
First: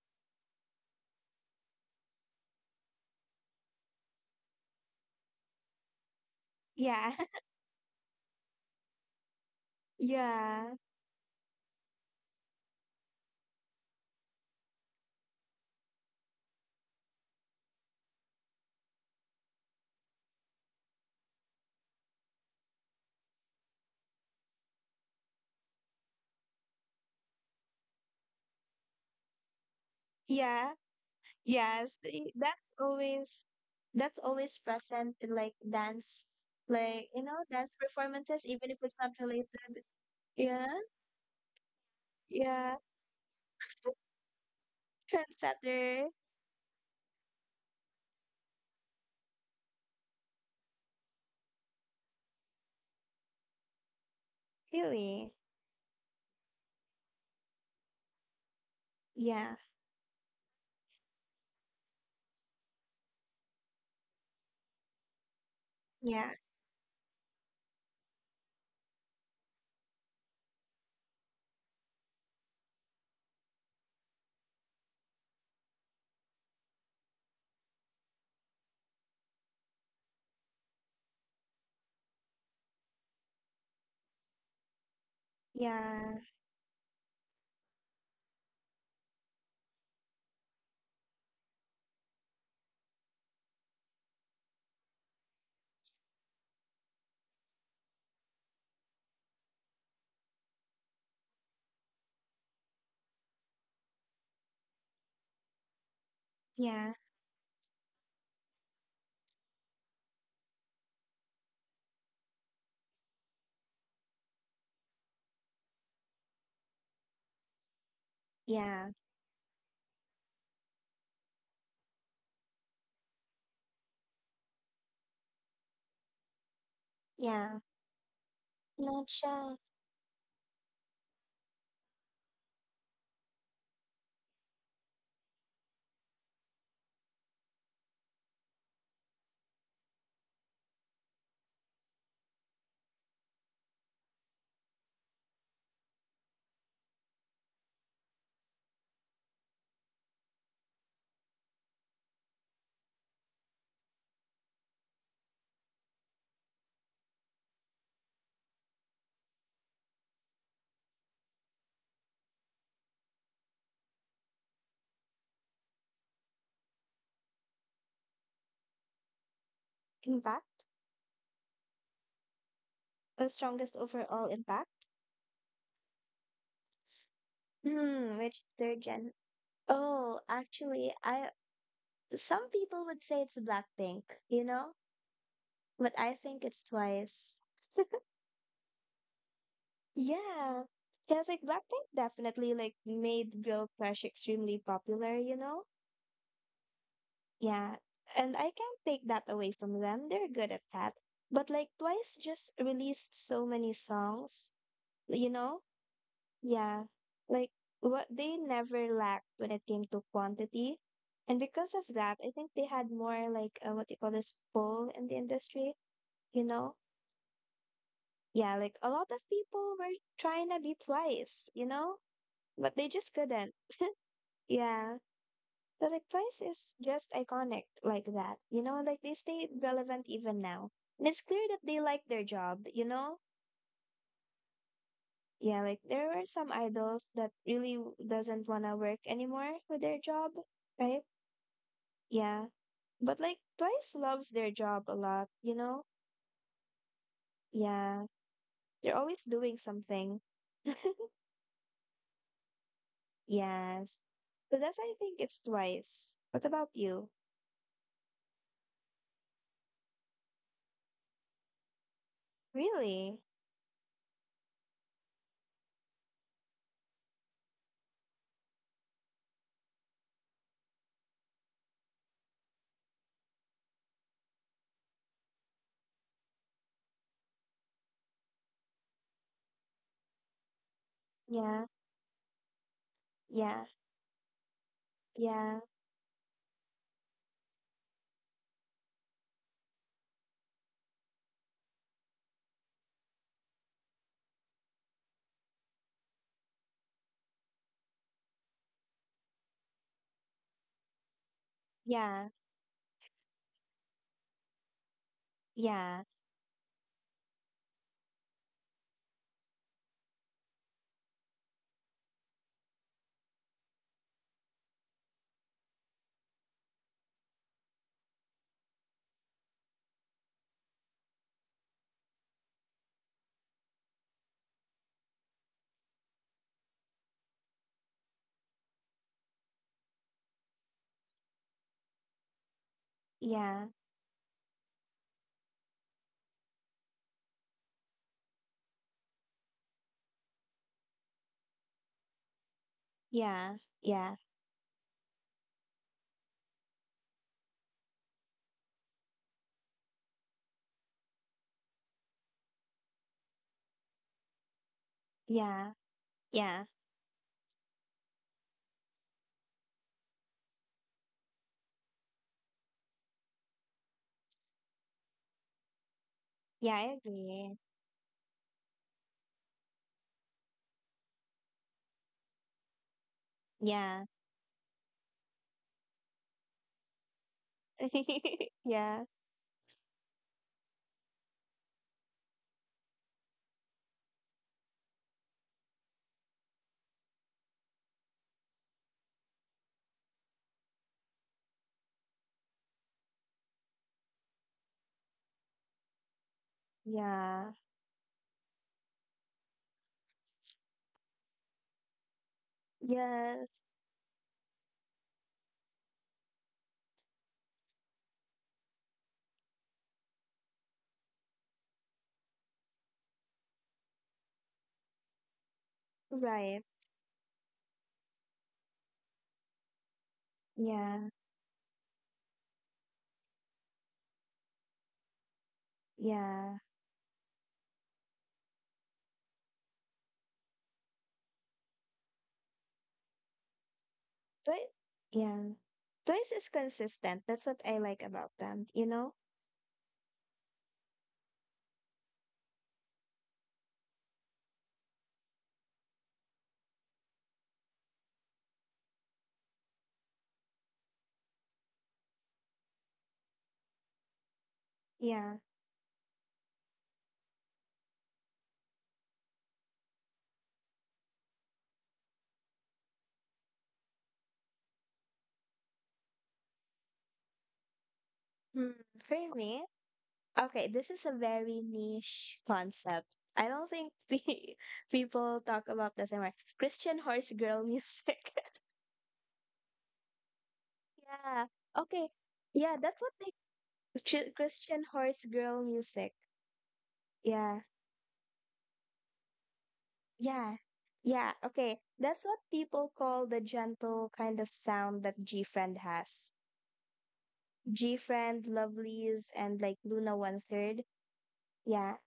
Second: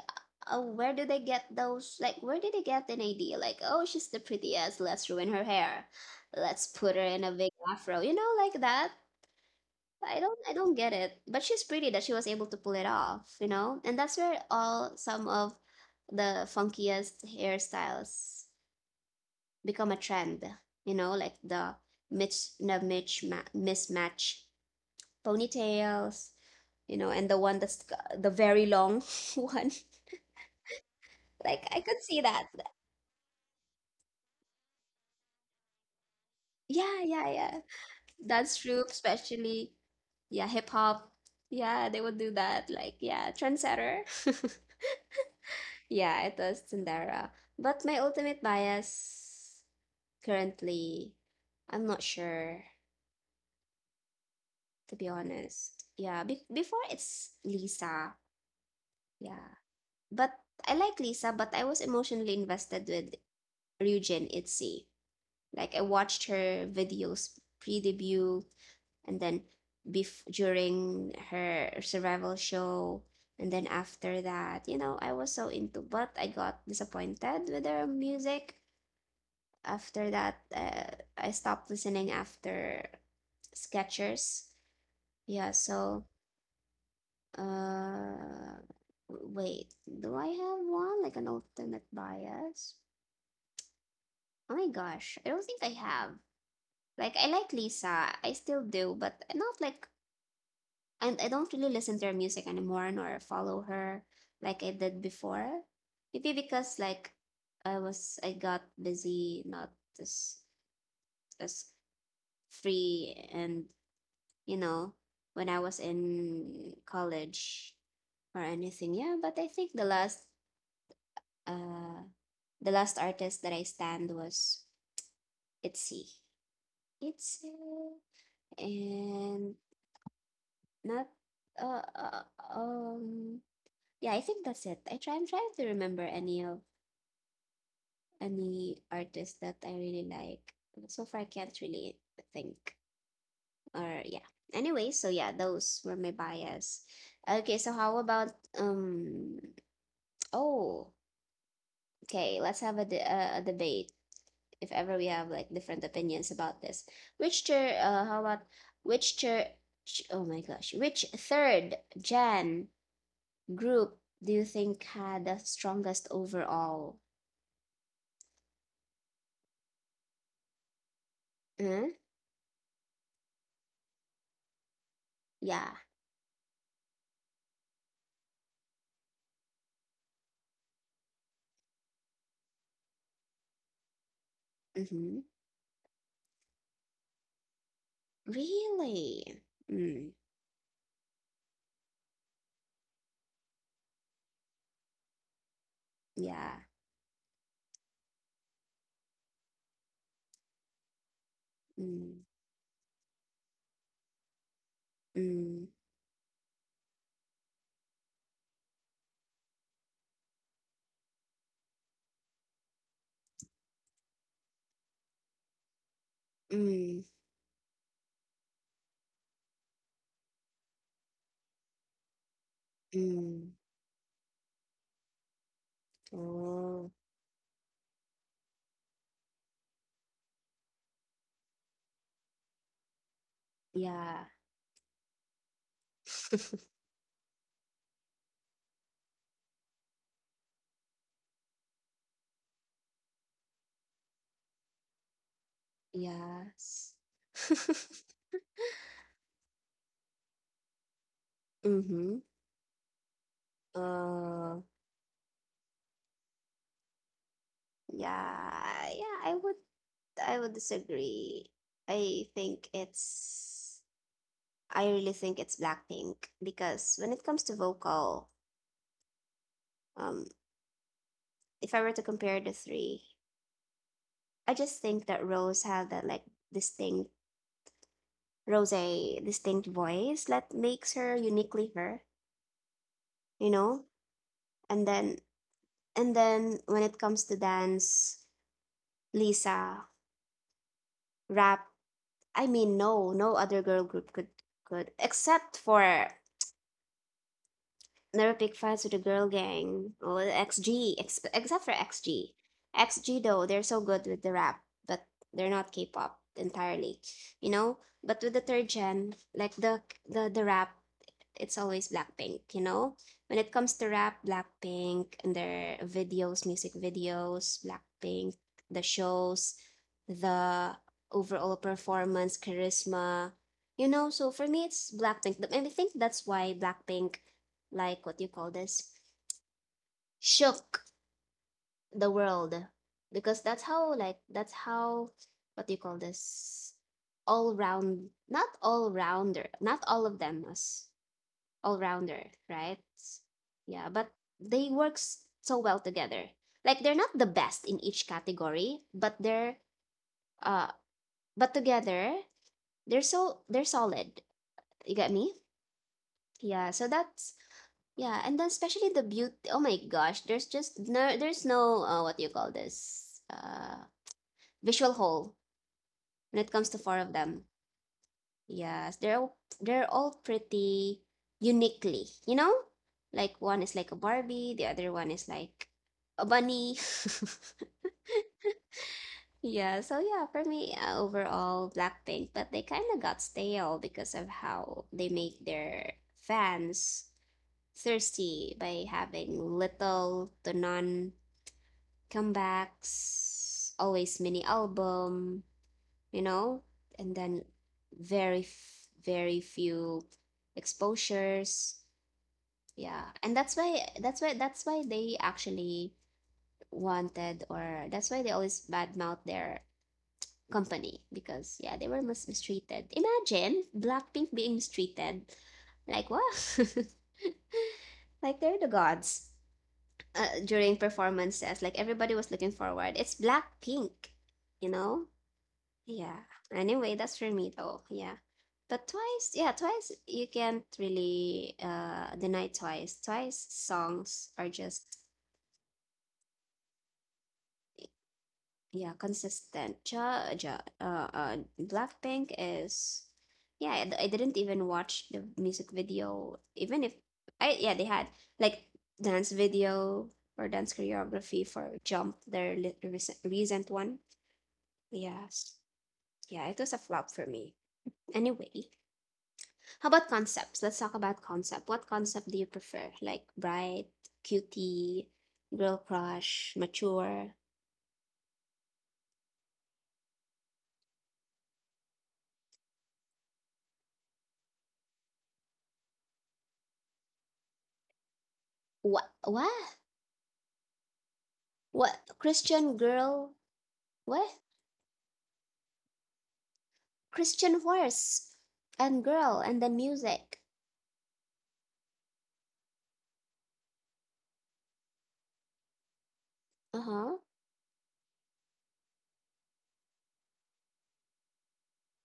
where do they get those? Like, where did they get an idea? Like, oh, she's the prettiest. Let's ruin her hair. Let's put her Yeah. in a big afro. You know, like that. I don't Yeah. get it. But she's pretty that she was able to pull it off. You know, and that's where all some of the funkiest hairstyles become a trend. You know, like the mismatch ponytails. You know, and the one that's the very long one. Yeah. Like I Yes. could see Y- that. That's always present in like dance Yeah, like yeah, yeah. dance performances Dance even if troupe, it's not especially, related. yeah, hip Yeah. hop. Yeah, they would do that. Yeah. Like yeah, trendsetter. Trendsetter. Yeah, it was Tsundere. But my ultimate bias currently, I'm not sure, to be Really. honest. Yeah, be before it's Lisa. Yeah. Yeah. But I like Lisa, but I was emotionally invested with Ryujin Itzy. Like I watched Yeah, her videos pre-debut and then during her survival show and then after that, you know, I was so into but I got disappointed with her music. After that, I stopped listening after Skechers. Yeah, so yeah, uh wait, do I have one like an alternate bias? Oh my gosh, I don't think I have. Like I like Lisa, I still do, but not like, and I don't really listen to her music anymore nor follow her like I did before. Maybe because yeah, like I got busy, not as as free and you know, when I was in college or yeah, anything. Yeah, but I think uh the last artist that I stand was Itzy. Itzy yeah. Not and sure. Not uh, uh um yeah, I think that's it. I'm trying to remember any of any artists that I really like. So far I can't really think. Or yeah. Anyway, so yeah, those were my bias. Okay, so how about um oh, okay, let's have a a debate if ever we have like different opinions about this. Which chair how about which chair ch- Oh my gosh, which third Jan group do you think had the strongest overall? Impact? Mm. The strongest overall impact? Yeah. Hmm, which third gen? Oh, actually, I some people would say it's Blackpink, you know? Mm-hmm. But I think it's Twice. Really? Mm. Yeah. Because like Blackpink definitely like made girl crush extremely popular, you know? Yeah. Yeah. And I can't take that away from them. They're good at that. But like Twice Mm. just released so many songs, you know? Mm. Yeah, like what they never lacked when it came to quantity. And because of that, I think they had more like what you call this pull in the industry, you know? Mm. Yeah, like a lot of people were trying to be twice, you know? But they just Mm. couldn't. Yeah. Because like twice is Oh. just iconic like that, you know? Like they stay relevant even now. And it's clear that they like their job, you know? Yeah. Yeah, like there were some idols that really doesn't want to work anymore with their job, right? Yeah, but like Twice loves their job a lot, you know? Yes. Yeah, they're always doing something. Mm-hmm. Yes. So uh, that's why I think it's Twice. What about you? Yeah. I would disagree. I think Really? it's. I really think it's Blackpink because when it comes to vocal, um, if I were to compare the three, I just think that Rose had that like distinct Rose a distinct voice that makes her Yeah, uniquely her, you yeah, know? And then yeah, and then when it comes to dance, Lisa, rap, I mean no, other girl group could except for. Never pick fights with the girl gang. Well, XG, except for yeah, XG. XG though, they're so good with the rap, but they're not yeah, K-pop entirely, you know. But with the third gen, like the rap it's always Blackpink, you know? When it comes to rap, Blackpink and their videos, music videos, Blackpink, the shows, the overall performance, charisma, you know? So for me, it's Blackpink. And I think that's why Blackpink, like what do you call this, shook the world. Because that's yeah, how, like, that's how, what do you call this? All round, not all rounder, not all of them, as all rounder, right? Yeah, but yeah, they work so well together. Like they're not the best in each category, but they're uh but together they're so they're solid. You get me? yeah, yeah, Yeah, yeah, so that's yeah, and then especially the beauty. Oh my gosh, there's just there's no what do you call this? Uh, visual hole when it comes to yeah, four I of them. agree. Yes, they're all pretty uniquely, you know? Like one is like a Yeah. Barbie, the other one is like a bunny. Yeah, Yeah, so yeah, for me, overall Blackpink, but they kind of got stale because of how they make their fans thirsty by having little to none comebacks, always mini album, you know, and then yeah, very, very few exposures. Yeah, and that's yes, why they actually wanted, or that's why they always badmouth their company because yeah, they were mistreated. Imagine Blackpink being mistreated, like what? right. Like they're the gods. During Yeah, performances, like everybody was looking forward. It's Blackpink, you know. Yeah. yeah. Anyway, that's for me though. Yeah. But twice, yeah, twice you can't really deny twice. Twice songs are But just yeah. Twice is consistent. That's what I like about them, you yeah, know? consistent. Ja, ja, Blackpink is yeah, I didn't even watch the music video even if I yeah, they had like dance video or dance choreography for Jump, their recent one. Yeah. Yes. Yeah, it was a flop for me. Anyway, how about concepts? Let's talk about concept. What concept do you prefer? Like bright, cutie, girl crush, mature. Hmm. For me, okay, this is a very niche concept. I don't think pe people talk about this anymore. Christian horse girl music. What? What? Yeah. What? Okay. Yeah, Christian that's what girl? they Ch- What? Christian horse girl music. Yeah. Christian horse and girl and then music. Yeah. Yeah. Okay. That's what people call the gentle kind of sound that G Friend has. Uh huh. G Friend, Lovelies, and like Luna One Third. Yeah.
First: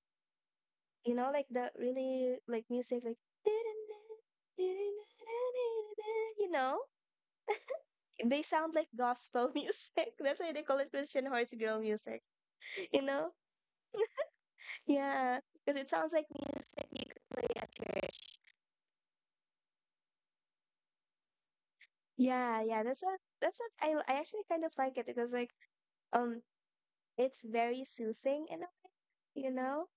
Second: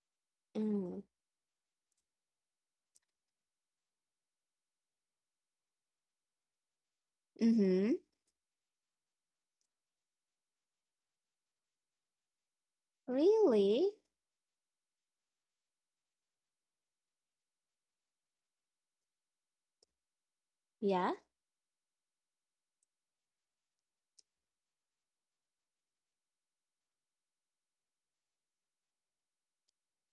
Mm. You know, like the really like music, like you know, Mm-hmm. they sound like gospel music. That's why they call it Christian horse girl music. You know, Really? yeah, because it sounds like music you could play at church. Yeah. Yeah, yeah, that's what I actually kind of like it because like um it's very soothing in a way, you know.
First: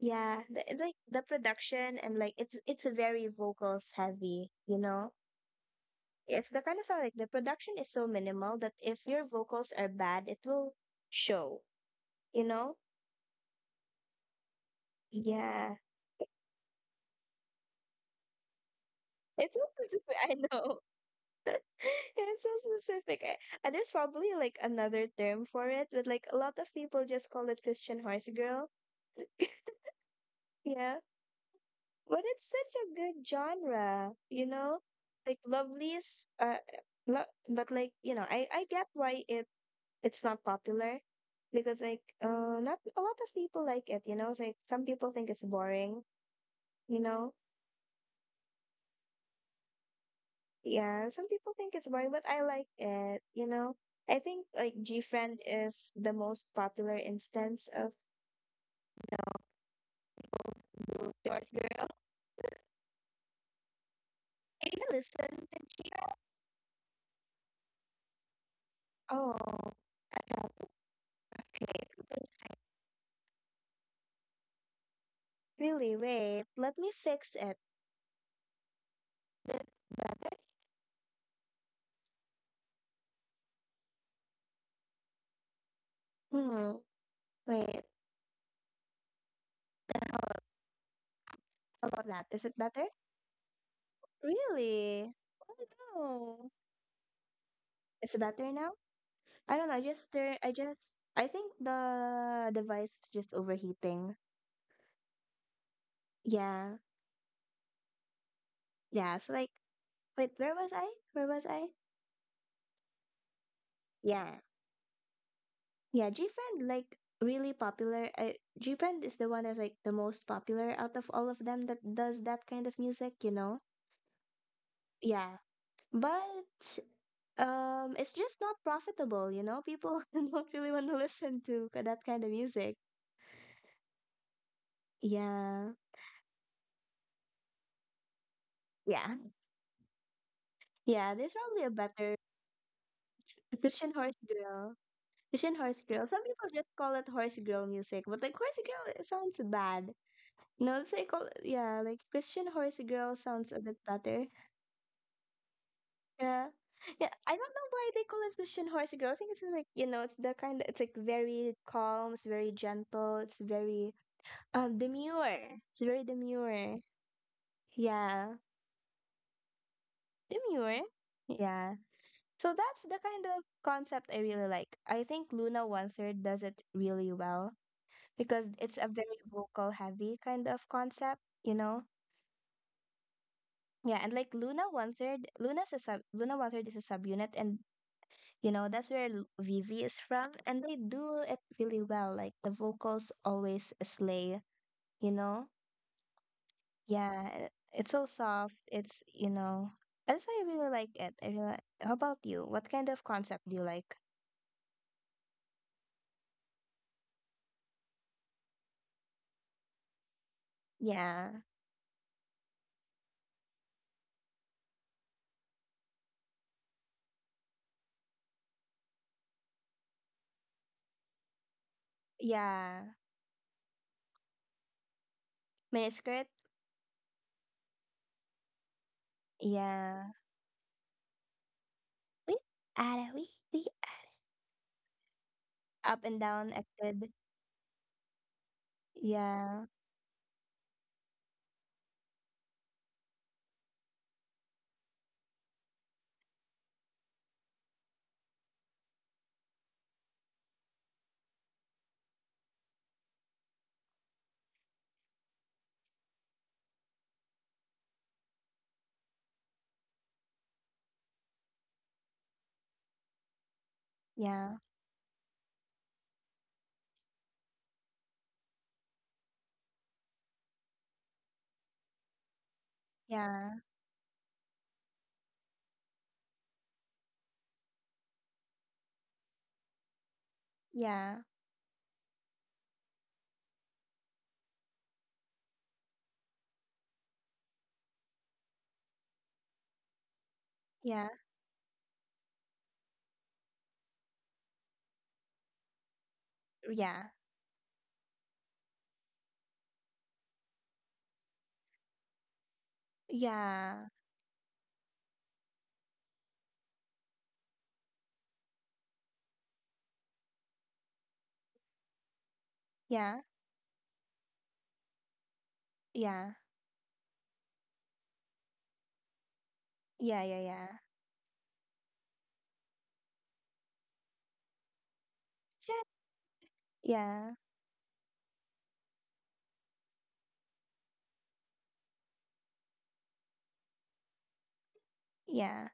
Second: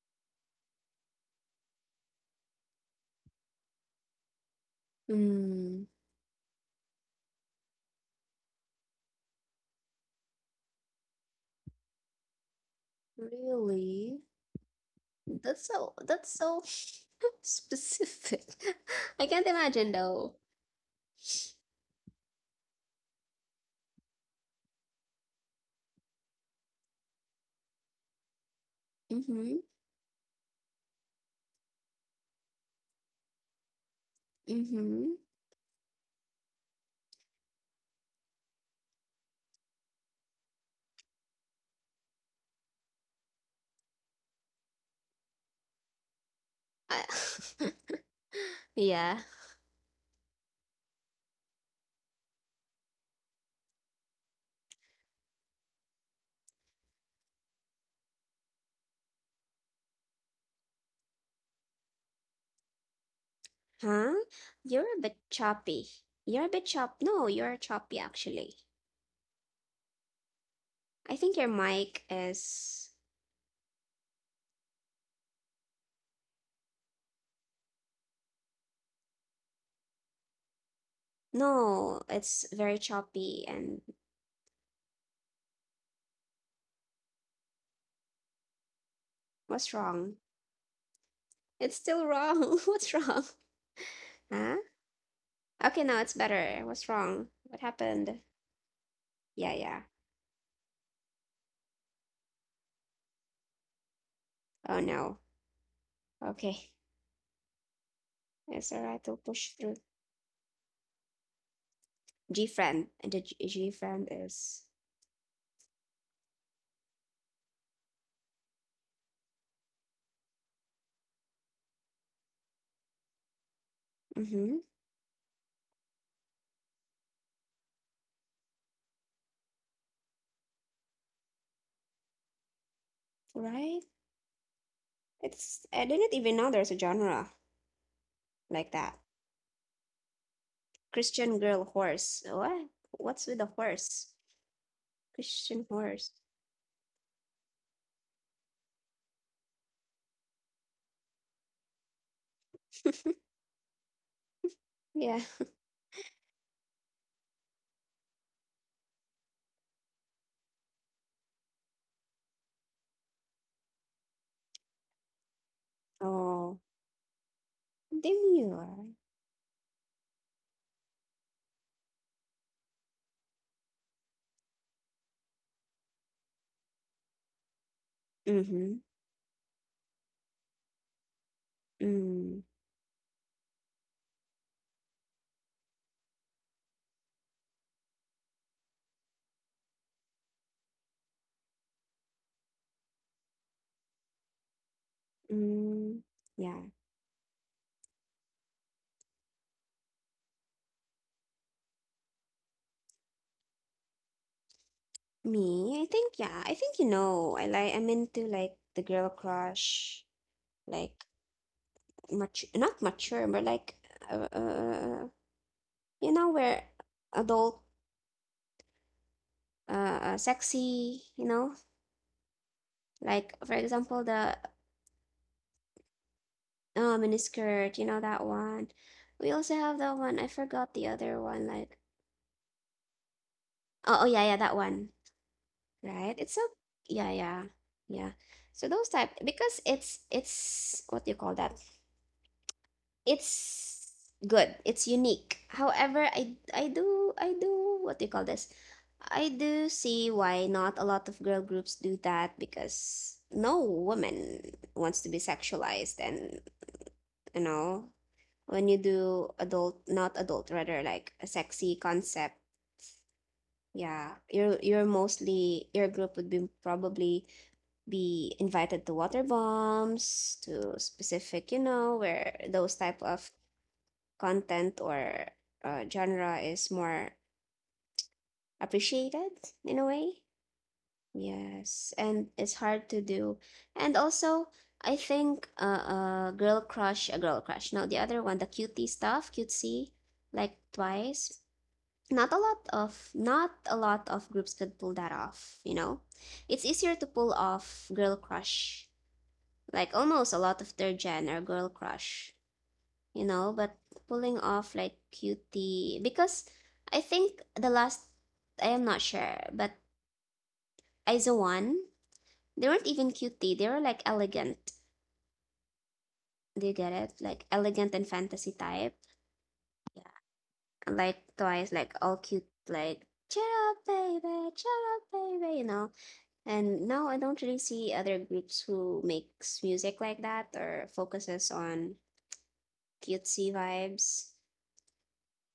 Yeah, like the production and like it's very vocals heavy, you know. Mm. It's the kind of song like the production is so minimal that if your vocals are bad, it will show, you know? Really? Yeah. That's so. That's so specific. I It's can't so imagine specific. I though. know. It's so specific. And there's probably like another term for it, but like a lot of people just call it Christian horse girl. Mm-hmm. Yeah. But it's such a good genre, you know? Mm-hmm. Like Lovelies, but like, you know, I get why it's not popular because like not a lot of people like it, you know. It's like some people think it's boring, you I know. yeah. Yeah, some people think it's boring, but I like it, you know. I think like GFriend is the most popular instance of Yours Girl. Huh? I didn't You're a bit listen. choppy. You're a bit chop. No, you're choppy actually. Oh, I think your okay. mic is. Really? Wait, let me fix it. No, it's very choppy. And Hmm. Wait, what's wrong? how It's about still that? Is it wrong. better? What's wrong? Huh? Really? Oh Okay, now it's no. better. What's wrong? What Is it happened? better now? I Yeah, don't know, I yeah. just turn I just I think the device is just overheating. Oh no. Yeah. Okay. It's alright. Yeah. We'll So like push through. wait, where was I? Where was I? G friend. And the G friend Yeah. is. Yeah, GFriend like really popular. GFriend is the one that's like the most popular out of all of them that does that kind of music, you know? Mm hmm. Yeah. But it's just not profitable, you know? People don't really want to listen to that kind of music. Right? Yeah. It's. I didn't even know there's a genre like that. Yeah. Yeah, there's Christian probably a girl better horse. What? What's with the Christian Horse horse? Grill. Asian horse Christian grill. Some horse. people just call it horse grill music, but like horse grill it sounds bad. No, let's say call yeah, like Christian horse grill sounds a bit better. yeah. Yeah. Yeah, I don't know why they call it Christian horse girl. I think it's like you know, it's the kind it's like very calm, it's very gentle, it's very demure. It's very Oh, demure. Yeah, demure. demure. Yeah. So that's the kind of concept I really like. I think Luna One Third does it really well. Because it's a Mm-hmm. very vocal heavy kind of concept, you know. Mm. Yeah, and like Luna one third is a subunit, and you know that's where Vivi is from, and they do it really well. Like the vocals always slay, you know. Mm. Yeah. Yeah, it's so soft. It's you know that's why I really like it. I really. How about you? What kind of concept do you like? Me, I think, yeah, I think you know. I like I'm into like the girl crush, like Yeah, much. Not mature, but like uh, uh uh, you know, where adult sexy, you know? yeah, Like, for example, the miniskirt. oh, miniskirt, you know, that one. We also have Yeah, that one. I forgot the other one. Like, we we are. oh, oh yeah, yeah, that one, Up and right? It's down so, acted. yeah, yeah, yeah. So those type, Yeah, because it's what do you call that? It's good. It's unique. However, I do what do you call this? I do see why not a lot of girl groups do that, because no woman wants to be sexualized and you know, when you do adult, not adult, rather like a sexy concept, yeah, yeah, you're mostly your group would be probably be invited to water bombs, to specific, you know, where those type of yeah, content or genre is more appreciated in a way. yeah, Yes, and it's hard to do. And also, I think uh, uh girl crush a girl crush, no, the other one, the cutie stuff, cutesy, like yeah, Twice. Not a lot of groups could pull that off, you know. It's yeah, easier to pull off girl crush, like almost a lot of third gen are girl crush, you know. yeah, But pulling off like cutie, because I think the last, I am not sure, but Aizawan, they weren't yeah, even cutie, they were like elegant. yeah, Do you get it? Like elegant and fantasy type. Yeah, yeah, yeah, yeah. like Twice, like all cute, like cheer up baby, cheer up baby, you Shit. know. And now Yeah, I don't really see other groups who makes music like that or focuses on cutesy vibes. yeah.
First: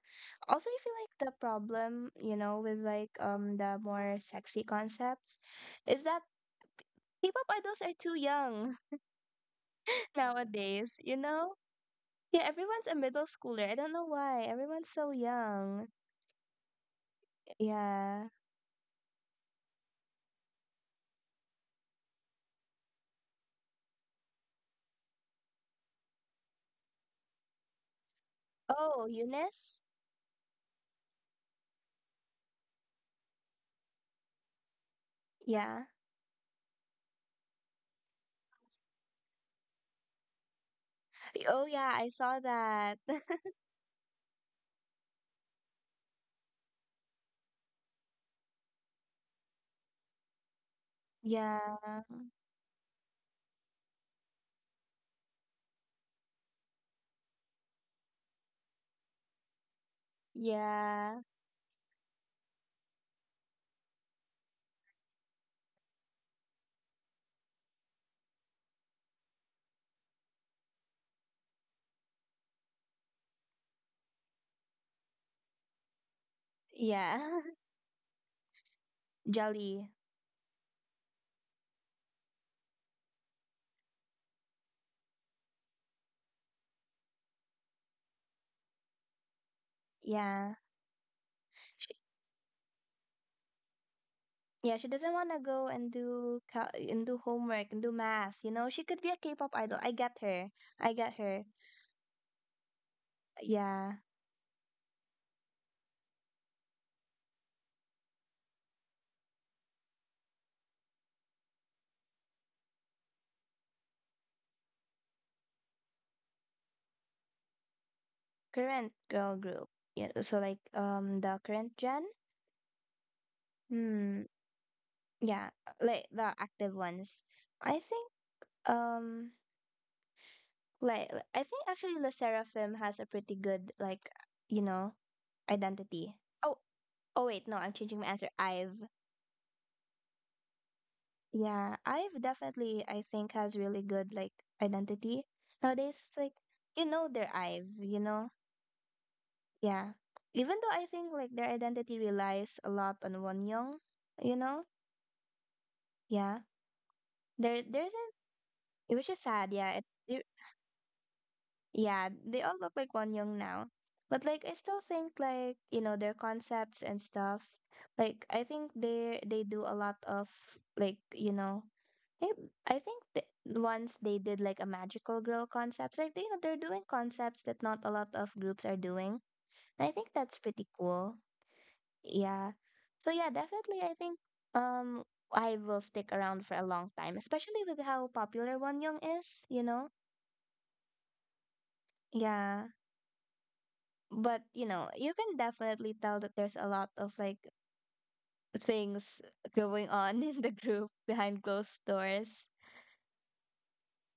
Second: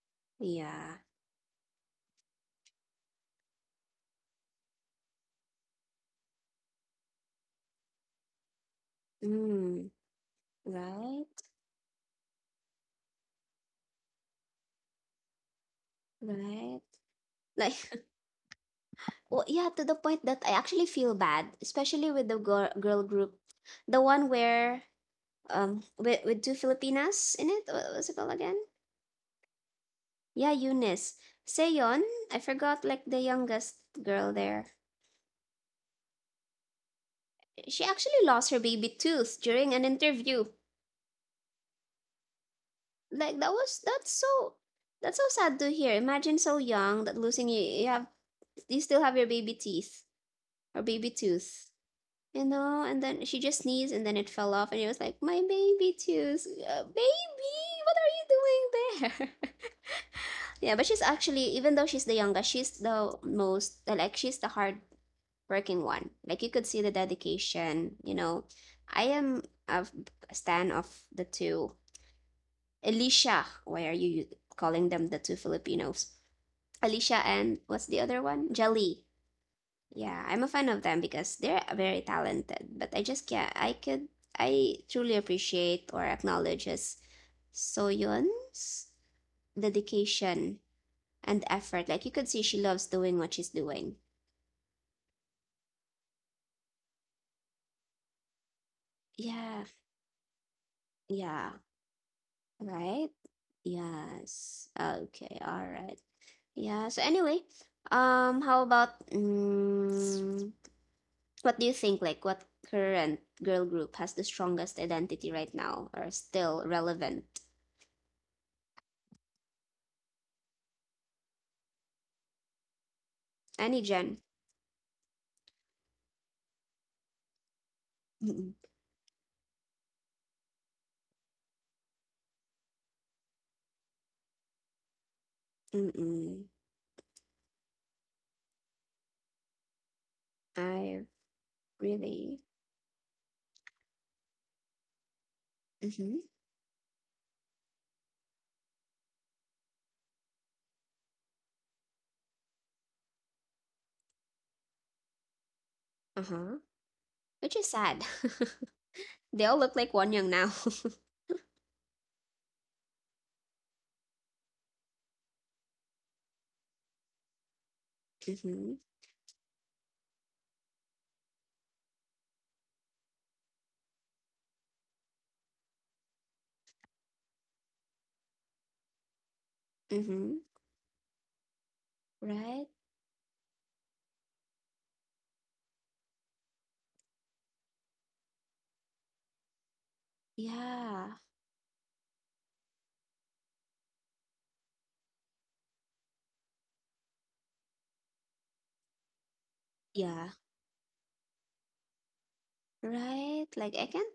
Also, I feel Yeah. like the problem, you know, with like the more sexy concepts is that K-pop idols are too young Mm, nowadays, you right, know? Yeah, everyone's a middle schooler. I don't know why. Everyone's so young. right. Like, Yeah. well, yeah, to the point that I actually feel bad, especially with the girl group, the one where with two Filipinas in it. What was it called again? Oh, Eunice? Yeah, Eunice. Seyon, I forgot like the youngest girl there. Yeah. She actually lost her baby tooth during an interview. Oh, yeah, I saw that. Like, that was, that's so, that's so sad to hear. Imagine so young that losing you, you have, you still have your baby teeth or baby Yeah, tooth. You know, and then she just sneezed and then it fell off, and it was like, my baby tooth, baby, what are you doing there? Yeah, but she's yeah, actually, even though she's the youngest, she's the most, like she's the hard working one. Like you could see the dedication, you know. I am a stan of the two Alicia. Why are you calling them the two Filipinos? Alicia yeah. and what's the other one? Jali. Jolly. Yeah, I'm a fan of them because they're very talented, but I just can't. I could. I truly appreciate or acknowledge his, Soyeon's Yeah. dedication and She, effort. Like you could see, she loves doing what she's doing. yeah, she doesn't want to go and do cal and do homework and do math, you know? She could be a K-pop Yeah. idol. I get her. I get her. Yeah. Right. Yeah. Yes. Okay. All right. Yeah. So anyway, how about mm, what do you think, like what current girl group has the strongest identity right now or still relevant? Current girl group. Yeah, so like the current gen? Any gen. Hmm. Yeah, like the active ones. I think Mm-mm. um like I think actually Le Sserafim has a pretty good like, you know, identity. Mm-mm. Oh, Oh wait, no, I'm changing my answer. I've. I Yeah, I've really. definitely, I think, has really good like identity nowadays. Mm-hmm. Like you know their IVE, you know, yeah. Even though I think like their identity relies a lot on Won Young, you know, yeah. Uh-huh. Which is There sad. isn't, which is They sad. all look Yeah, like one it, young now. yeah, they all look like one young now. But like I still think like, you know, their concepts and stuff. Like I think Mm-hmm. They do a lot of like, you know, I, I think once they did like a magical girl concepts, like they, you know, they're doing concepts that not a lot of groups are doing. And I think Mm-hmm. that's pretty cool. Yeah. Right. So yeah, definitely I think um I will stick around for a long time, especially with how popular One Young is, you know? Yeah, Yeah. But you know you can definitely tell that there's a lot of like things going on yeah, in the group behind closed doors. right. Like I can't,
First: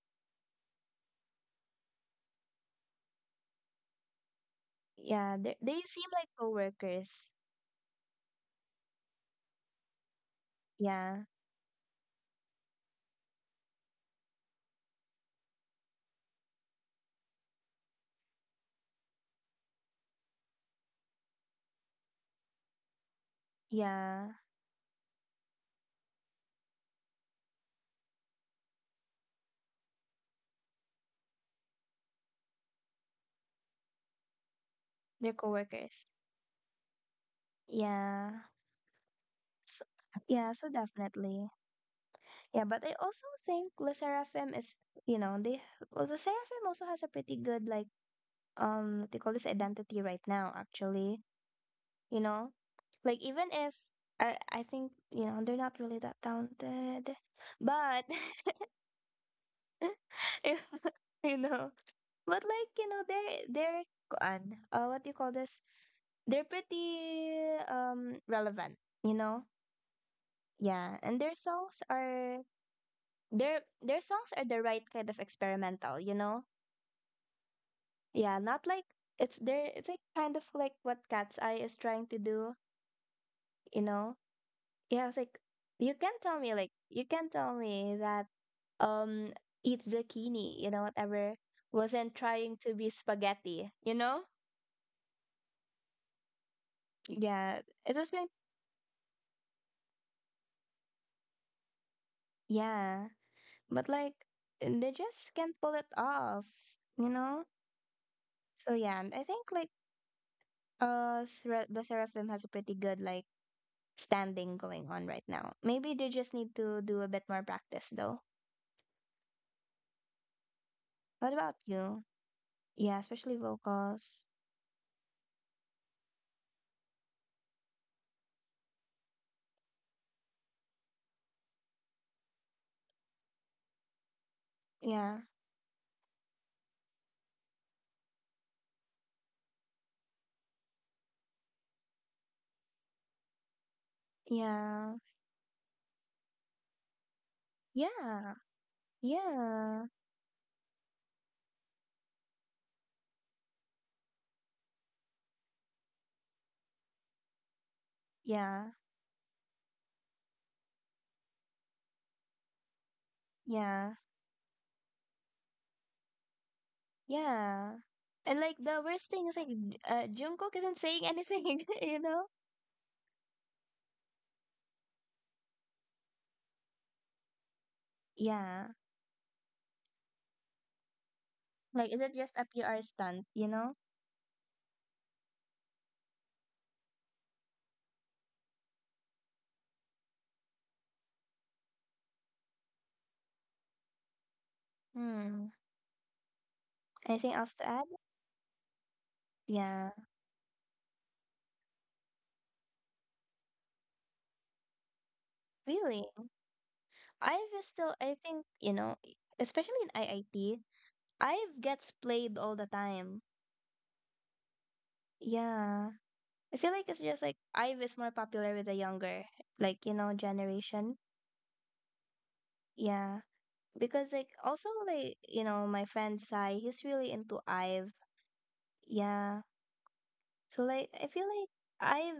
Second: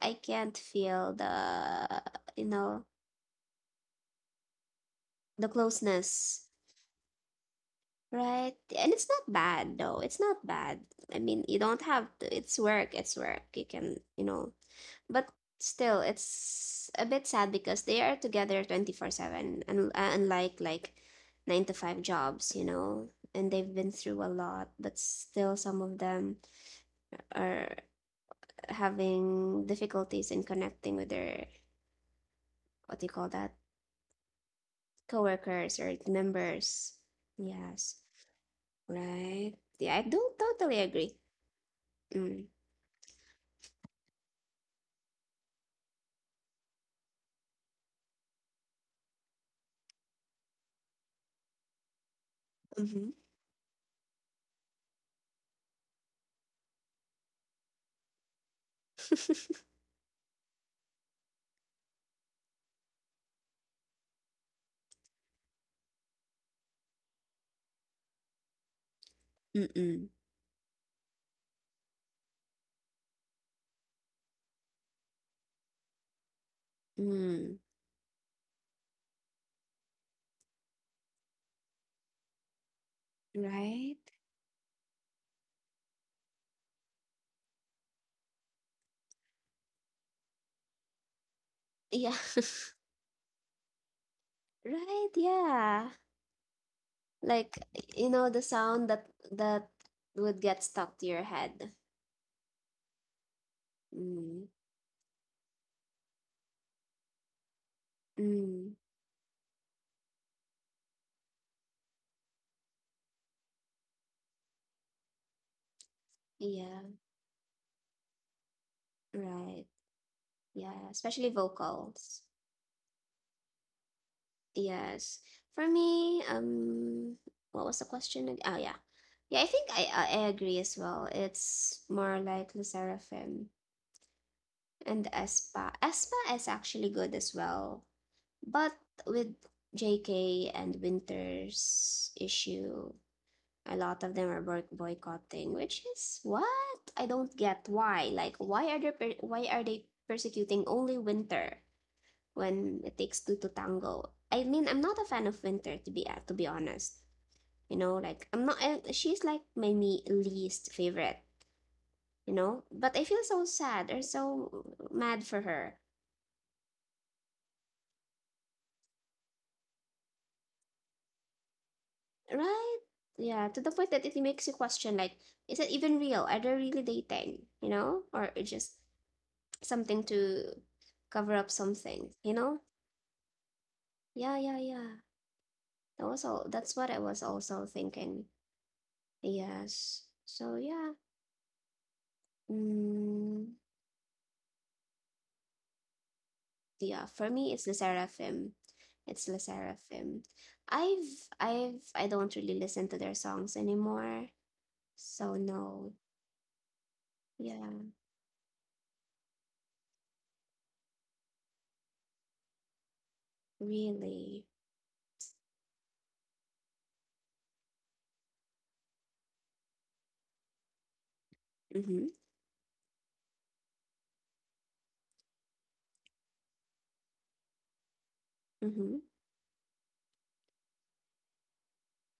I can't feel the, you know, Yeah, the they seem like closeness. coworkers. Right. And it's not bad though. It's not bad. Yeah. I mean, you don't have to. It's work. It's work. You can, you know. But still, it's a bit sad because they are together 24/7 and unlike like 9 to 5 jobs, you know. And they've been through Yeah, a lot, but still some of them are having difficulties in connecting with their, what do you call that, they're coworkers or coworkers. members. Yes. Yeah. Right. so, Yeah, I do yeah, not so totally agree. definitely Mm. yeah. But I also think la seraphim is you know they well the seraphim also has a pretty good like what do you call this identity right now actually, you know. Like even if I think you know they're not really that talented, but if you know, but like you know they're kuan, what do you call this? They're pretty relevant, you know. Mm-mm. Yeah, and their their songs are the right kind of experimental, you know. Mm. Yeah, not like it's like kind of like what Cat's Eye is trying to do, you Right? know. Yeah, I was like, you can tell me that um eat zucchini, you know, whatever wasn't Yeah. trying to be spaghetti, you know? Right, yeah. Yeah, Like, it was you like know, the sound that would get stuck to your head. yeah, but like Mm. they just can't pull it off, you know? Mm. So yeah, and I think like the Seraphim has a pretty good like standing going on right now. Maybe they just need Yeah, to do a bit more practice though. right. Yeah, especially What about you? vocals. Yeah, especially vocals. Yes. For me, what was the question? Oh yeah. Yeah, I think I agree as well. It's more like the Seraphim and Yeah. Espa. Espa is actually good as well. But with JK and Winter's issue, a lot of them are Yeah. boycotting, which is what I don't get. Why? Yeah. Like, why are they why are they Yeah, persecuting only Winter when it takes two to tango? I mean, I'm not a fan of Winter to be honest. You know, like I'm not. yeah, She's like my me least favorite. You know, but I feel so sad yeah, or so mad for her. yeah. And like the worst thing is like Jungkook isn't saying anything, you know? Right? Yeah, to the point that it makes you question like, is it even real? Are they really dating? You know? Or it's Yeah. just something to cover up Like, is something, it you just a know? PR stunt, you know? Yeah, yeah, yeah. That was all, that's what I was also thinking. Yes. So yeah. Mm, Hmm. yeah, for Anything me else it's to the add? Seraphim. It's La Yeah, Seraphim. I've I've I don't really listen to their songs anymore. So no. really. Yeah, I've still, I think, you know, especially in IIT, I've gets played all the time. really. Yeah. I feel like it's just like Ive is more popular with the younger, like, you know, generation. Mm-hmm. Yeah. Because like also like you know my friend Sai he's really into IVE, Mm-hmm. yeah, so like I feel like IVE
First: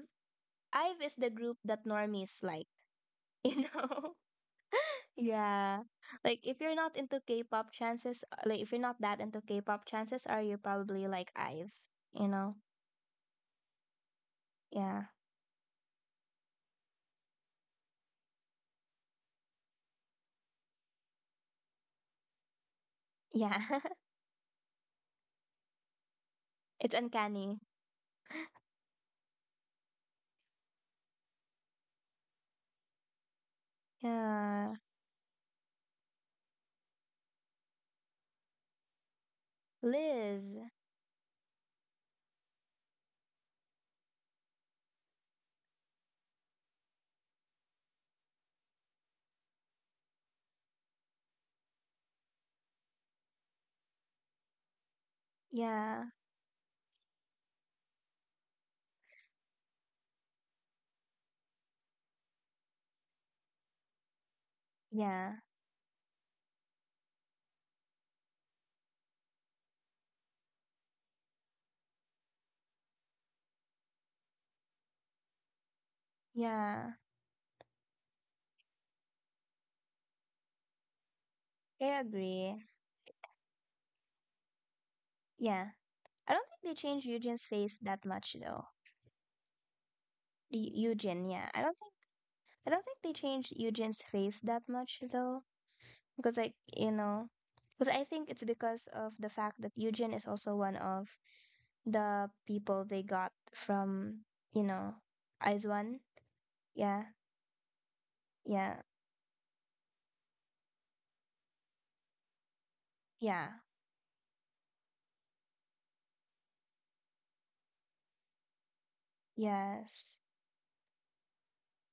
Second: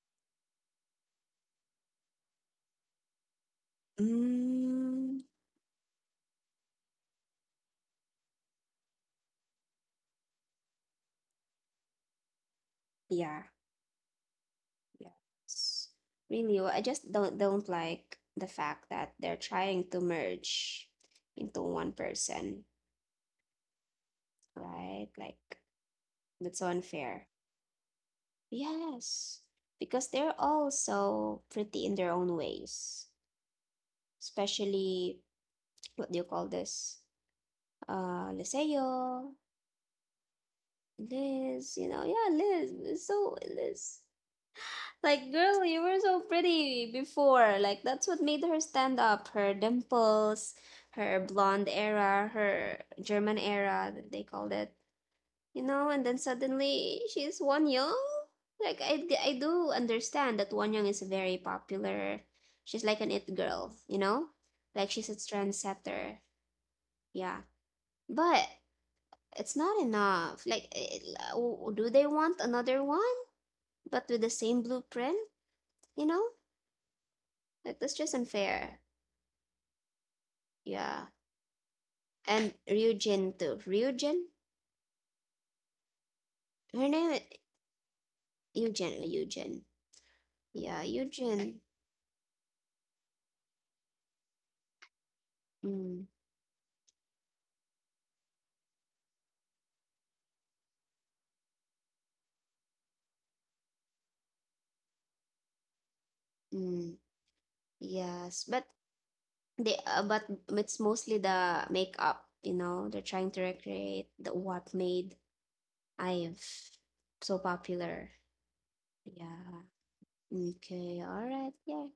IVE is the group that normies like, you know. Mm, Yeah, like if you're not into K-pop chances like if you're not that into K-pop chances are you probably like IVE, you know. yeah, Yeah, yes. Really, well, I just don't like the fact that they're trying to merge into one person, yeah, right? Like, that's so it's unfair. uncanny. Yes, because they're all so pretty in their own ways. Yeah, Especially, what do you call this? Liseo, Liz, Liz, you know, yeah, Liz. It's so Liz. Like, girl, you were so pretty before. Like, that's what made her stand up. Her dimples, her blonde era, her German era, that they called it. You know, and yeah, then suddenly she's Won Young. Like, I do understand that Won Young is very popular. She's like an it girl, you know? Like, she's a yeah, trendsetter. Yeah. But it's not enough. Like, it, do they want another one, but with the same blueprint, you know? yeah, Like, that's just unfair. Yeah. I And agree. Ryujin too. Ryujin? Yeah, I don't think they Her changed name is Eugene's face that much though. Eugen. Eugen. Yeah, Eugen, yeah. Eugen. I don't think they changed Eugen's face that much though, Mm, because like you know, because I think it's because of the fact that Eugen is also one of the people they got from you know Eyes One. mm, Yeah, yes. But yeah, they but it's mostly the makeup, you know. They're trying to yeah, recreate the what made I've so popular. Yeah. yes. Okay. All right. Yeah.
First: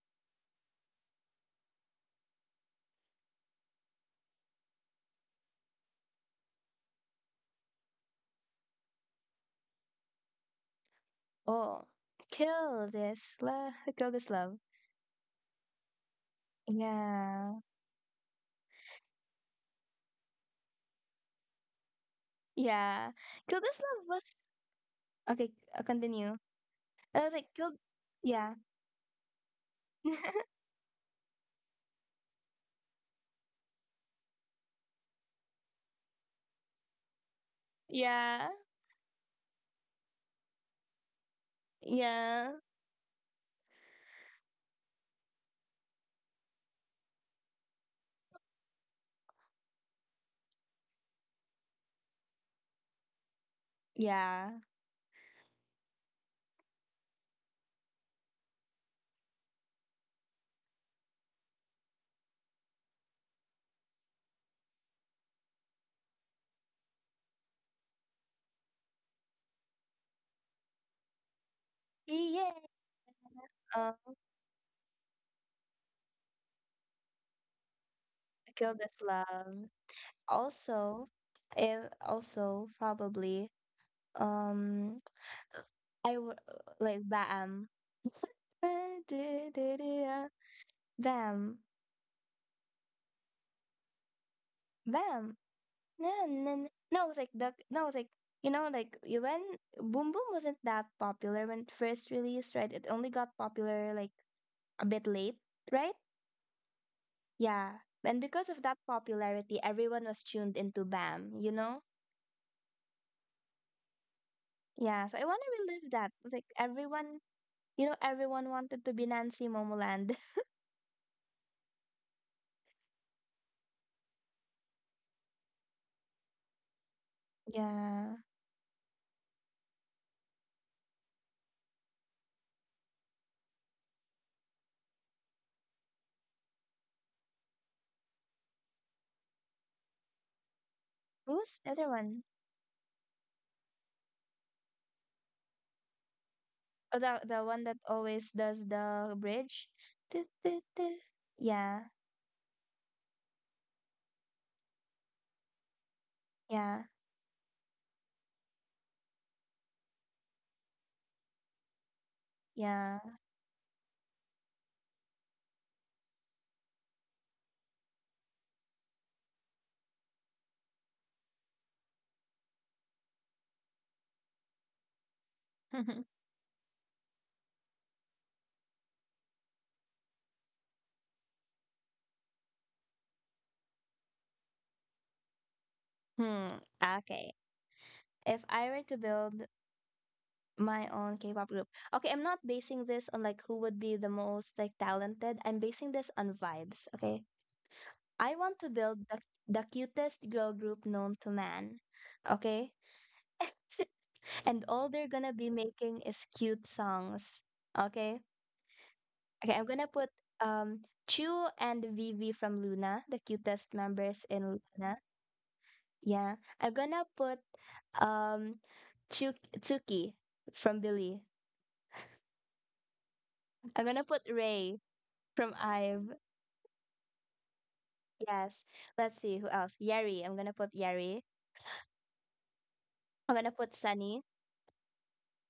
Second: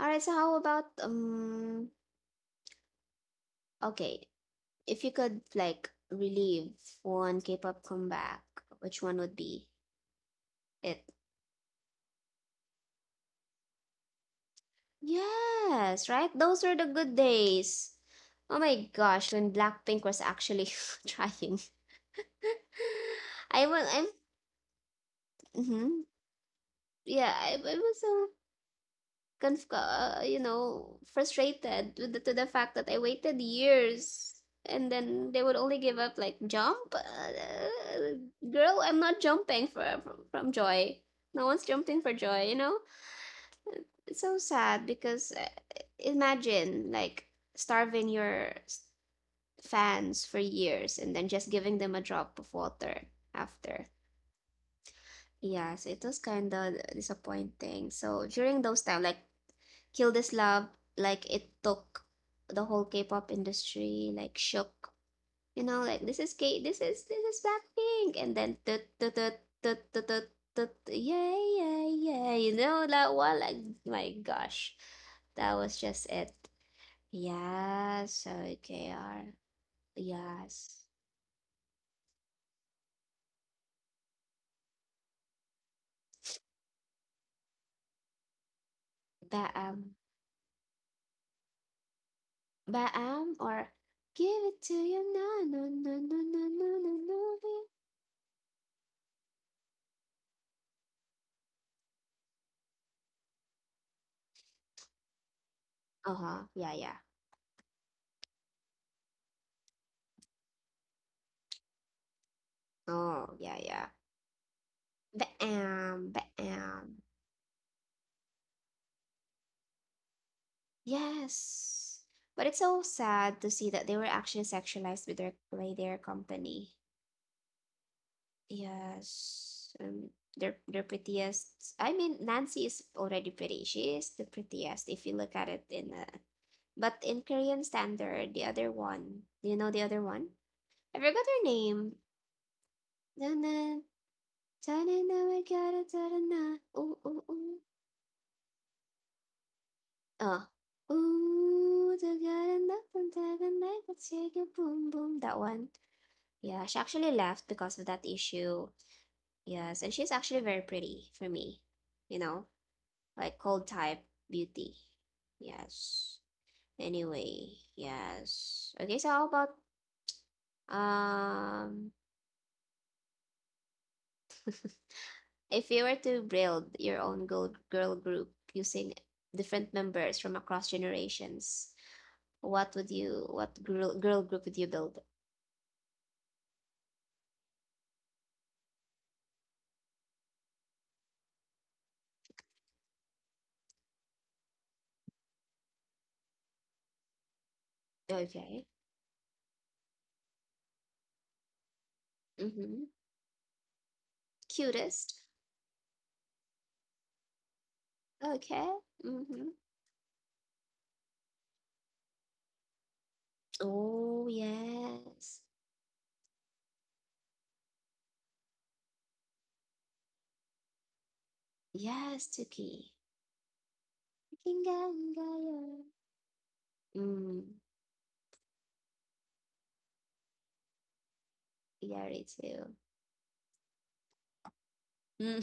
All right. So how about okay, if you could like relive one K-pop comeback, which one would be it? Oh, kill this love, kill this love. Yes, right? Those were the good Yeah, days. Oh my gosh, when Blackpink was actually trying. yeah, kill I this was, I'm, love was okay. I'll mhm. continue. And I Yeah, was like, I kill, was so, yeah, you know, frustrated with the, to the fact that I waited years and then they would only give up like jump. Yeah, Girl, I'm not jumping for, from joy. No one's jumping for joy, yeah. you know? It's so sad because imagine like starving your fans for years and then just giving them a drop of water after. Yeah. Yes, it was kind of disappointing. So during those time, like Kill This Love, like it took the whole K-pop industry like shook. You know, like this is K, this is Blackpink, and then tut tut tut tut tut tut tut, yeah yeah yeah. Yeah. You know that one, like my Um, gosh, that was just it. Yes, so Kill this KR, love. yes. Also, it also probably um I w like bam. But Bam. Baam or give it to you, Bam. no no no No, no no no, no no, no no no, it's like the no. no, it's like, you know, like you when Boom Boom wasn't that popular when it first released, right? It only got popular like a bit late, right? Uh-huh. Yeah, yeah. Yeah. And because of that popularity, everyone was tuned into Bam, you know? Oh, yeah, yeah. Yeah, so I want to relive Baam, that. Like baam. everyone, everyone wanted to be Nancy Momoland. Yes. But it's so sad to see that they were actually sexualized with their by their company. Yeah. Yes. Their prettiest. I mean Nancy is already pretty. She is the prettiest if you look at it in a, but in Korean standard, the other one. Do you know the other one? I forgot her Who's the other name. one? Dana, Dana, we gotta Dana. Oh, the one that always does the bridge. Du- Oh. du- du. Yeah, The gotta from Dana. That one. Yeah, she yeah, actually left because of that issue. Yes, and she's actually very pretty for me. You know, yeah. like cold type beauty. Yes. Anyway, yes. Okay, so how about um if you were to build your own girl group using different members from across generations, what would you, what girl group would you build? Hmm. Okay. If I were to build my own K-pop group, okay, I'm not basing this on like who would be the most like talented. I'm basing this on vibes. Okay, I want Okay. to build the cutest girl group known to man. Okay. Mm-hmm. And all they're Cutest. gonna be making is cute songs. Okay? Okay. Mm-hmm. Okay, I'm gonna put um Chu and Vivi from Luna, the cutest members Oh, in Luna. yes. Yeah. I'm gonna put um Chu Tsuki from Billy. Yes, Tuki. I'm gonna put Ray Pakinggan. from Ive. Mm, Yes. Let's see who else. Yari. I'm gonna put Yari. Yari too. I'm gonna put Sunny. Mm.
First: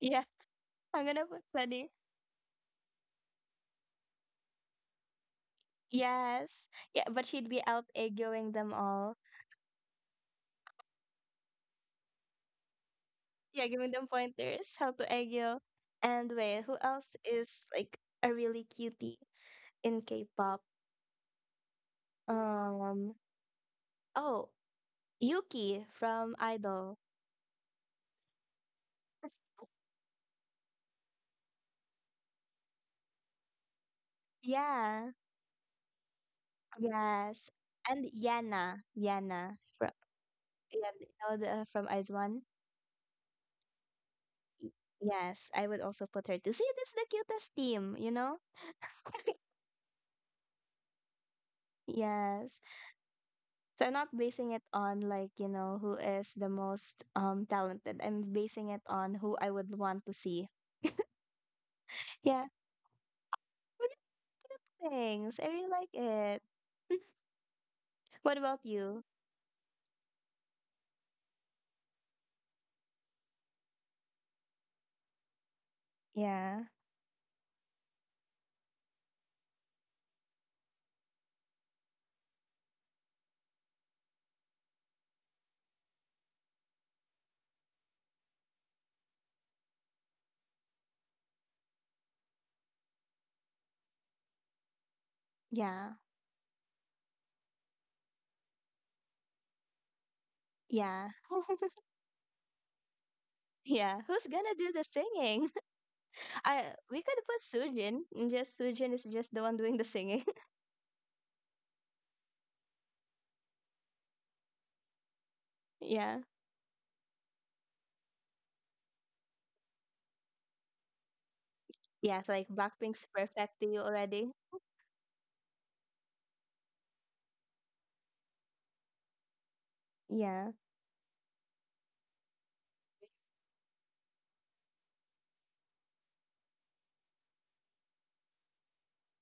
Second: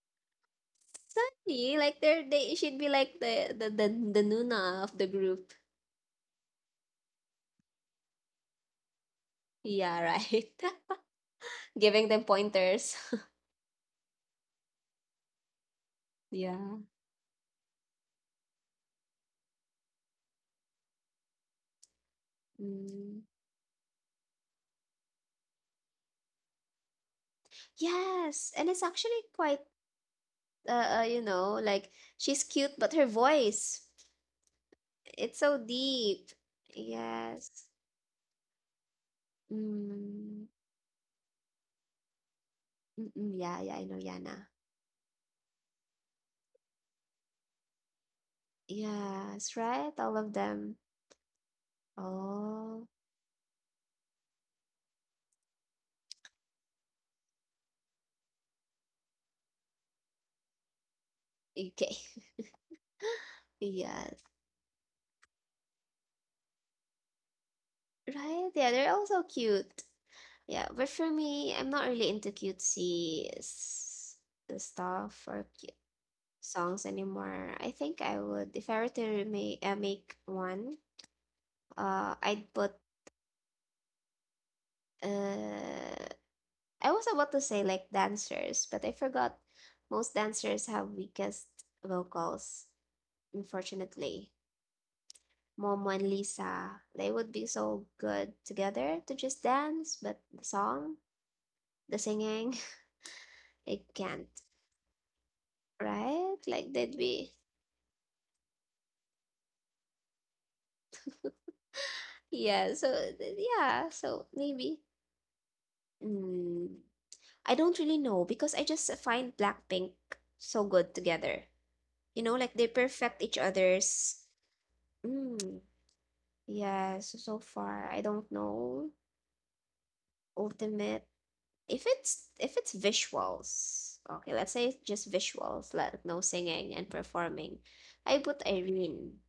Yeah, I'm gonna put Sunny, Sunny. like they're, they should be like the Nuna of the group. Yes. Yeah, but she'd be out egoing them all. Yeah, right. Giving them pointers. Yeah, giving them pointers how to egg you. And wait, Yeah. who else is like a really cutie in K-pop? Um, Mm. oh, Yuki from Idol. Yes, and it's actually quite you know, like she's cute but her voice Yeah, it's so deep. yes. Yes. And Yana from, Mm. yeah, from Eyes One. Mm-mm, yeah, yeah, I know Yana. Y- Yes, I would also put her to see this is the cutest team, you know? Yes, right? All of them. Yes. Oh, So I'm not basing it on like, you know, who is the most talented. I'm basing it on who I would want to see. okay. Yeah. We're just Yes. cute things. I really like it. What Right? about Yeah, they're you? also cute. Yeah, but for me, I'm not really into cutesy stuff or Yeah. songs anymore. I think I would, if I were to make make one, I'd put. Uh, I was about to say like dancers, but I forgot. Most dancers have weakest vocals, unfortunately. Momo Yeah. and Lisa, they would be so good together to just dance, but the song, Yeah. the singing, it Yeah. can't, Who's gonna do the singing? right? Like I they'd we could be, put Sujin. And just Sujin is just the one doing the singing. yeah. So yeah, so maybe. Yeah. Mm, I don't really know because I just find Blackpink so good together. You Yeah, know, so like like they Blackpink's perfect each perfect to you other's. already. Mm, yeah, so so far I don't know. Yeah. Ultimate. If it's visuals, okay, let's say it's just visuals, like no singing and performing. I put Irene.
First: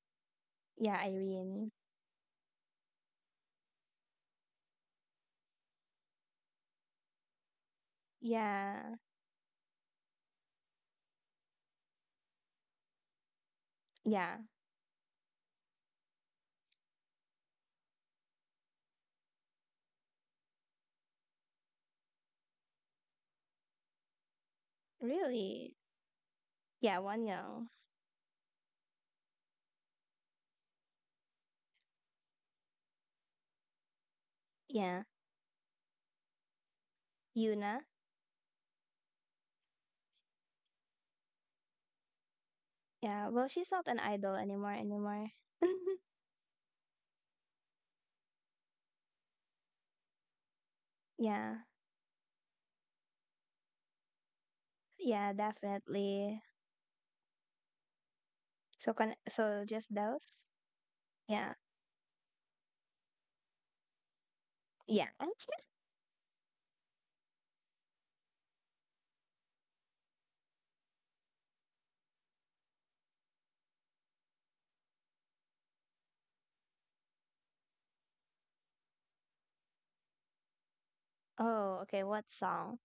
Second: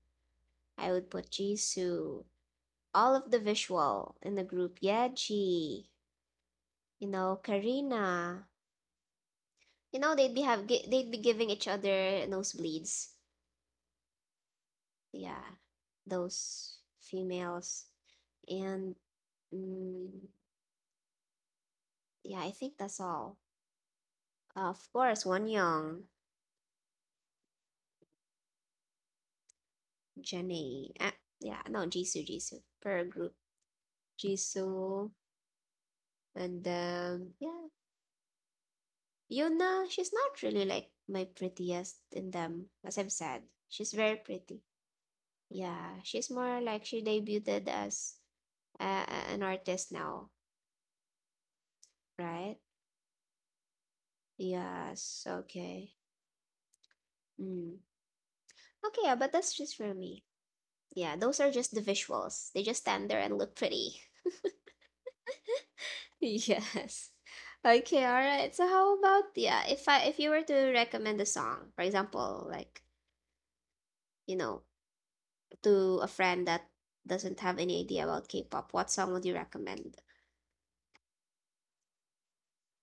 I Yeah, would put Irene. Jisoo. All of the visual in the group. Yeah, G. You know, Karina. Yeah. You know, they'd be giving each other nosebleeds, Yeah. yeah, those females. And mm, yeah, I think that's all. Of course, Really? Wonyoung, Yeah, one year. Jenny, yeah, no, Jisoo, per group, Yeah, Jisoo, and yeah, Yuna. Yuna. She's not really like my prettiest in them, as I've Yeah, said. well, she's not She's an very idol pretty. anymore. Yeah, she's more like she debuted as uh, an artist now, Yeah, right? Yes, yeah, okay. definitely. Mm. So Okay, can yeah, but that's so just just for me. those. Yeah, those are Yeah, just the visuals. They just stand there and look pretty. yeah. Yes. Okay, all right. So how about yeah, if you were to recommend a song, for example, like, you know, to a friend that doesn't have any idea about K-pop, what song would you recommend? Oh, okay. What song?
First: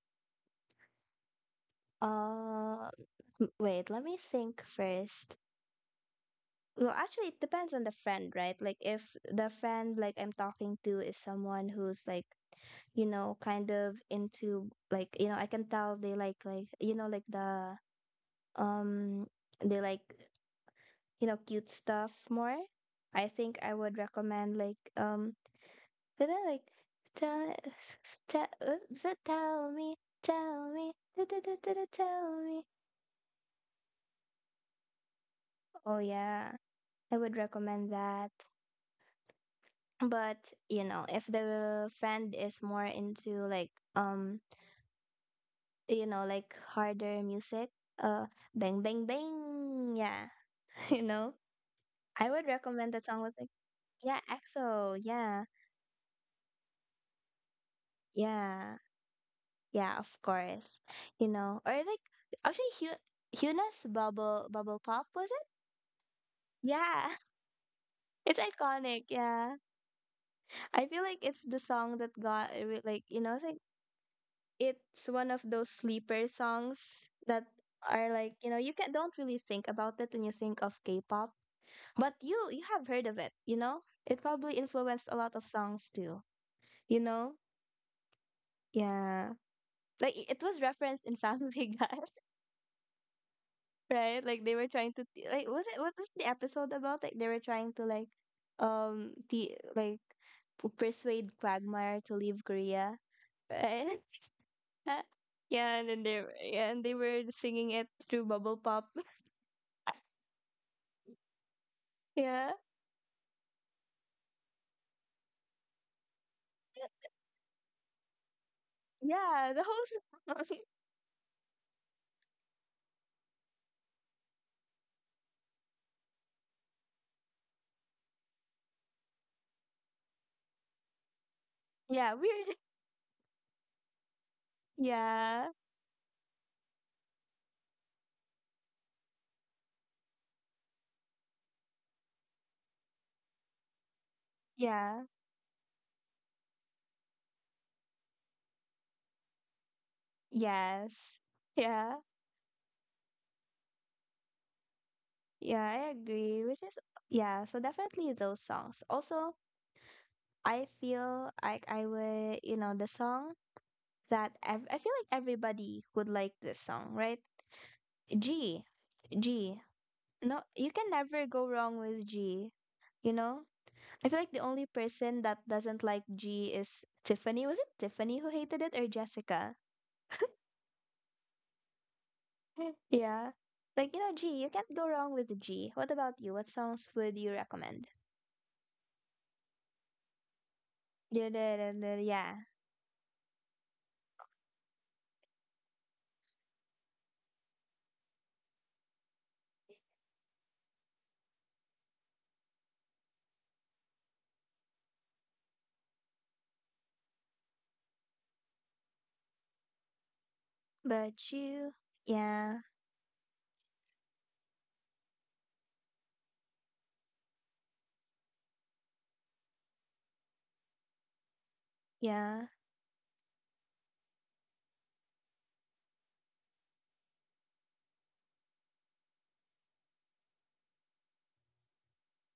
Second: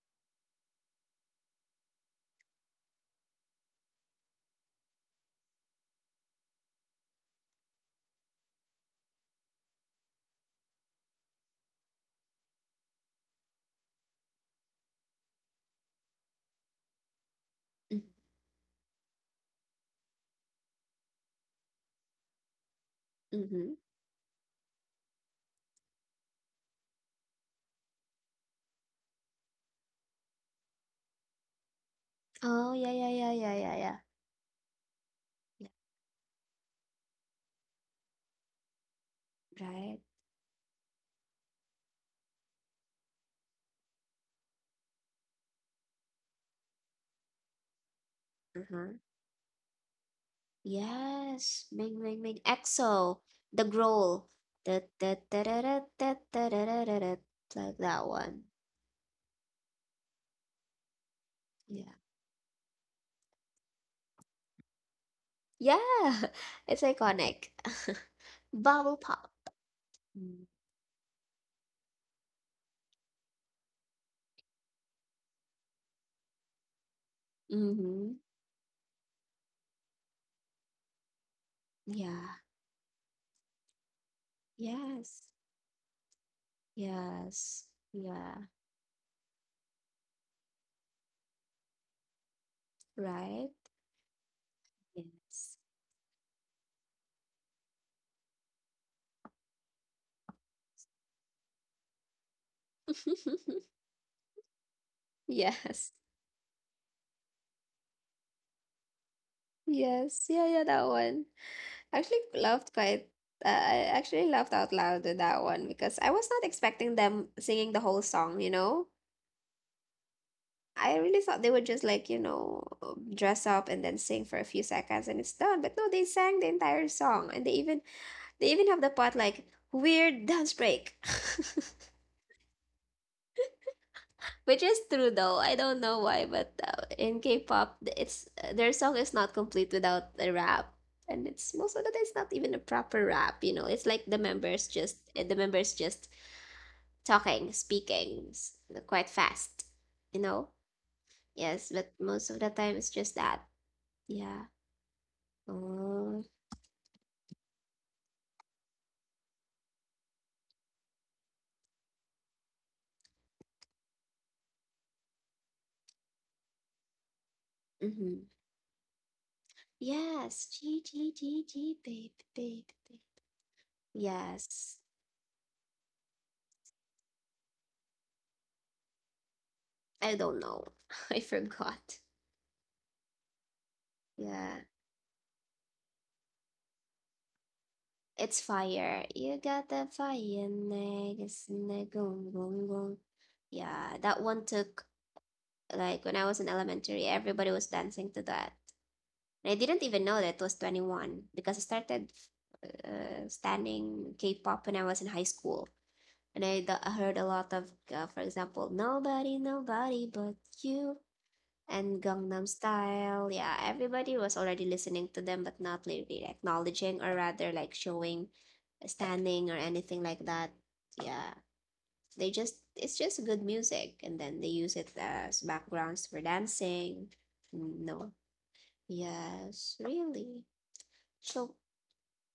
Uh, Wait. Let me think first. Well, actually, it depends on the friend, right? Like, if the friend like I'm talking to is someone who's like, kind of into, like, I can tell they like, like the Mm-hmm. um they like, cute stuff more. I think Mm-hmm. I would recommend, like, but then like tell tell tell me, tell me, da, da, da, da, da, tell me. Oh, yeah, yeah, yeah, yeah, yeah, yeah. Yeah, Oh yeah, I would recommend that. right. But if the friend is more into, like, um like harder music, uh bang Uh-huh. bang bang, yeah, you know Yes. Ming, ming, I ming. would recommend that EXO, song with like, the yeah, growl. Da, exo, da, da, yeah, da, da, da, da, da, da, da, da, like that one. yeah. Yeah, of course. You know, or Yeah. like actually Hu Huna's Bubble Bubble Pop, was it? Yeah. It's Yeah. iconic. It's Bubble iconic, pop. yeah. I feel like it's the song that got like, you know, it's like, it's one of those sleeper songs that Mm-hmm. are like, you know, you can don't really think about it when you think of K-pop, but you Yeah. you have heard of it, you know? It probably influenced a Yes. lot of songs too, you know? Yes. Yeah. Yeah. Like it was referenced in Family Guy. Right? Right? Like they were trying to like, Yes. was it what was the episode about? Like they were trying to like um the like persuade Quagmire to leave Korea, right? Yeah, and Yes. then they yeah, and they were singing it through bubble pop. Yes. Yeah, yeah, that one. I actually Yeah, laughed quite I actually laughed out loud with that one because I was not expecting them singing the whole song, you know? yeah, the whole song. I really thought they would just like, you know, dress up and then sing for a few seconds and it's done. But no, they sang the entire song and they even have the part like weird dance break, Yeah, weird. which is true though. Yeah, I don't know why, but in K-pop, it's their song is not complete without a rap, and it's most of the time it's not even a proper rap. You know, it's like yeah, the members just talking, speaking quite fast. You know, yes, yes, but yeah, most of the time it's just that. Yeah. yeah. I Oh. agree. Which is yeah. So definitely those songs. Also, I feel like I would, you know, the song that I feel like everybody would like this song, right? Mm-hmm. G, G. No, Yes, you G can G never G go wrong G with babe G. babe babe. You know, I feel like the only Yes. person that doesn't like G is Tiffany. Was it Tiffany who hated it or Jessica? I don't know. I forgot. Yeah. Like, you know, G, you Yeah. can't go wrong with the G. What about you? What songs would you recommend? It's fire. You got the fire, niggas, Da-da-da-da, nigga, yeah. gong, gong. Yeah, that one took, like, when I was in elementary, everybody was dancing to that. And I didn't even know that it was 21 because I started standing K pop when I was in high school. And I heard a lot of, for example, nobody, nobody but you, But you, and Gangnam yeah, Style. Yeah, everybody was already listening to them, but not really acknowledging or rather like showing standing or anything like that. Yeah, they yeah, just it's just good music, and then they use it as backgrounds for dancing. No, yes, really. So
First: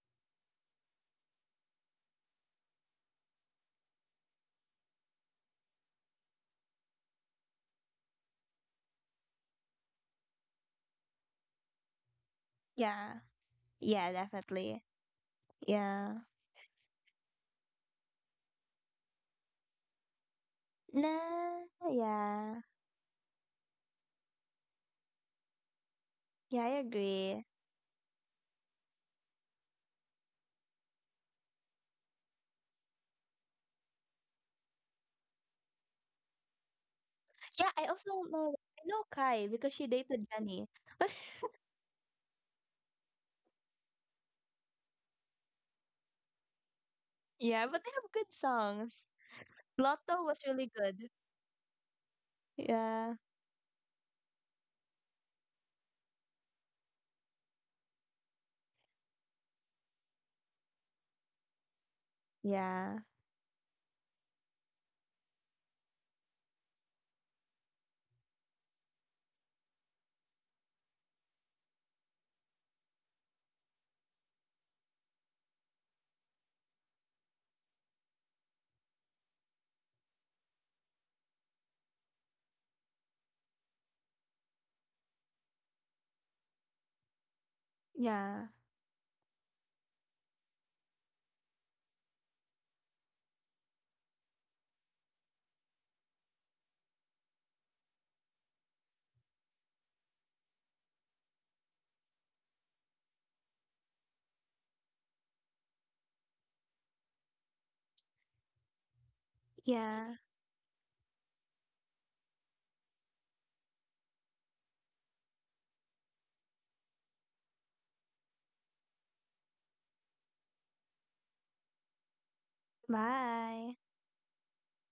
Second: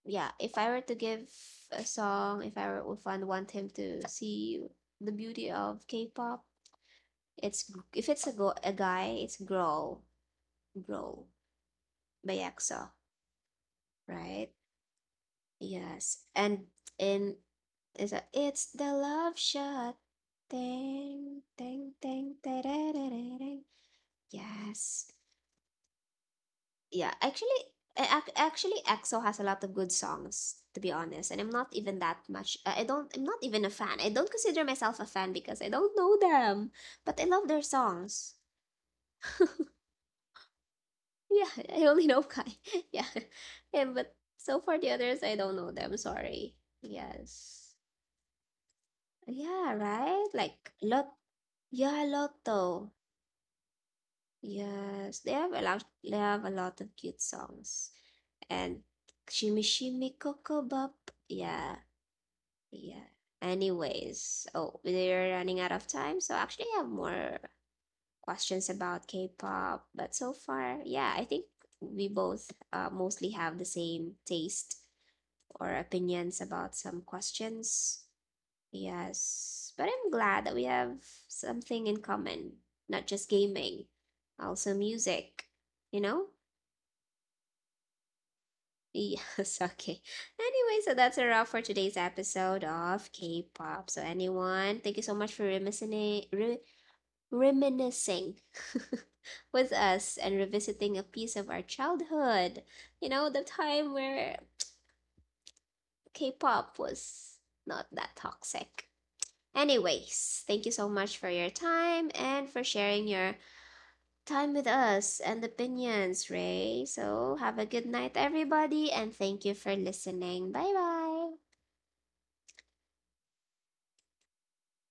yeah, if I were to give a song, if I want him to see the beauty of K-pop, it's if it's a guy, it's Grow by EXO, yeah, yeah, right? definitely. Yeah. Yes. And in is a. it's the love shot. Ding Nah, ding ding yeah. da-da-da-da-ding. Yes. Yeah, I Yeah, agree. Actually EXO has a lot of good songs to be honest, and I'm not even that much I don't I'm not even a fan. I don't consider myself a fan because I don't know them, but I love their Yeah, songs. I know Kai because she dated Jenny. But Yeah, I only know Kai. Yeah. Yeah. But so for the others, I don't know them, sorry. yeah, Yes. but they have good songs. Yeah, Lotto right? was really good. Lot though. Yeah. Yes, they have a lot they have a lot of cute songs. And Shimmy Shimmy Coco Bop. Yeah, Yeah. yeah. Anyways, oh we're running out of time, so actually I have more questions about K pop, but so far, yeah, I think we both mostly have the same taste or opinions about some questions. Yes, but I'm glad that we have something in common, not just gaming, also music, you know? Yeah. Yes, okay. Anyway, so that's a wrap for today's episode of K-pop. So anyone, thank you so much for reminiscing, re reminiscing with us and revisiting a piece of our childhood. You know, the time where K-pop was not that toxic. Yeah. Anyways, thank you so much for your time and for sharing your time with us and opinions, Ray. So, have a good night, everybody, and thank you for listening. Bye bye. Bye.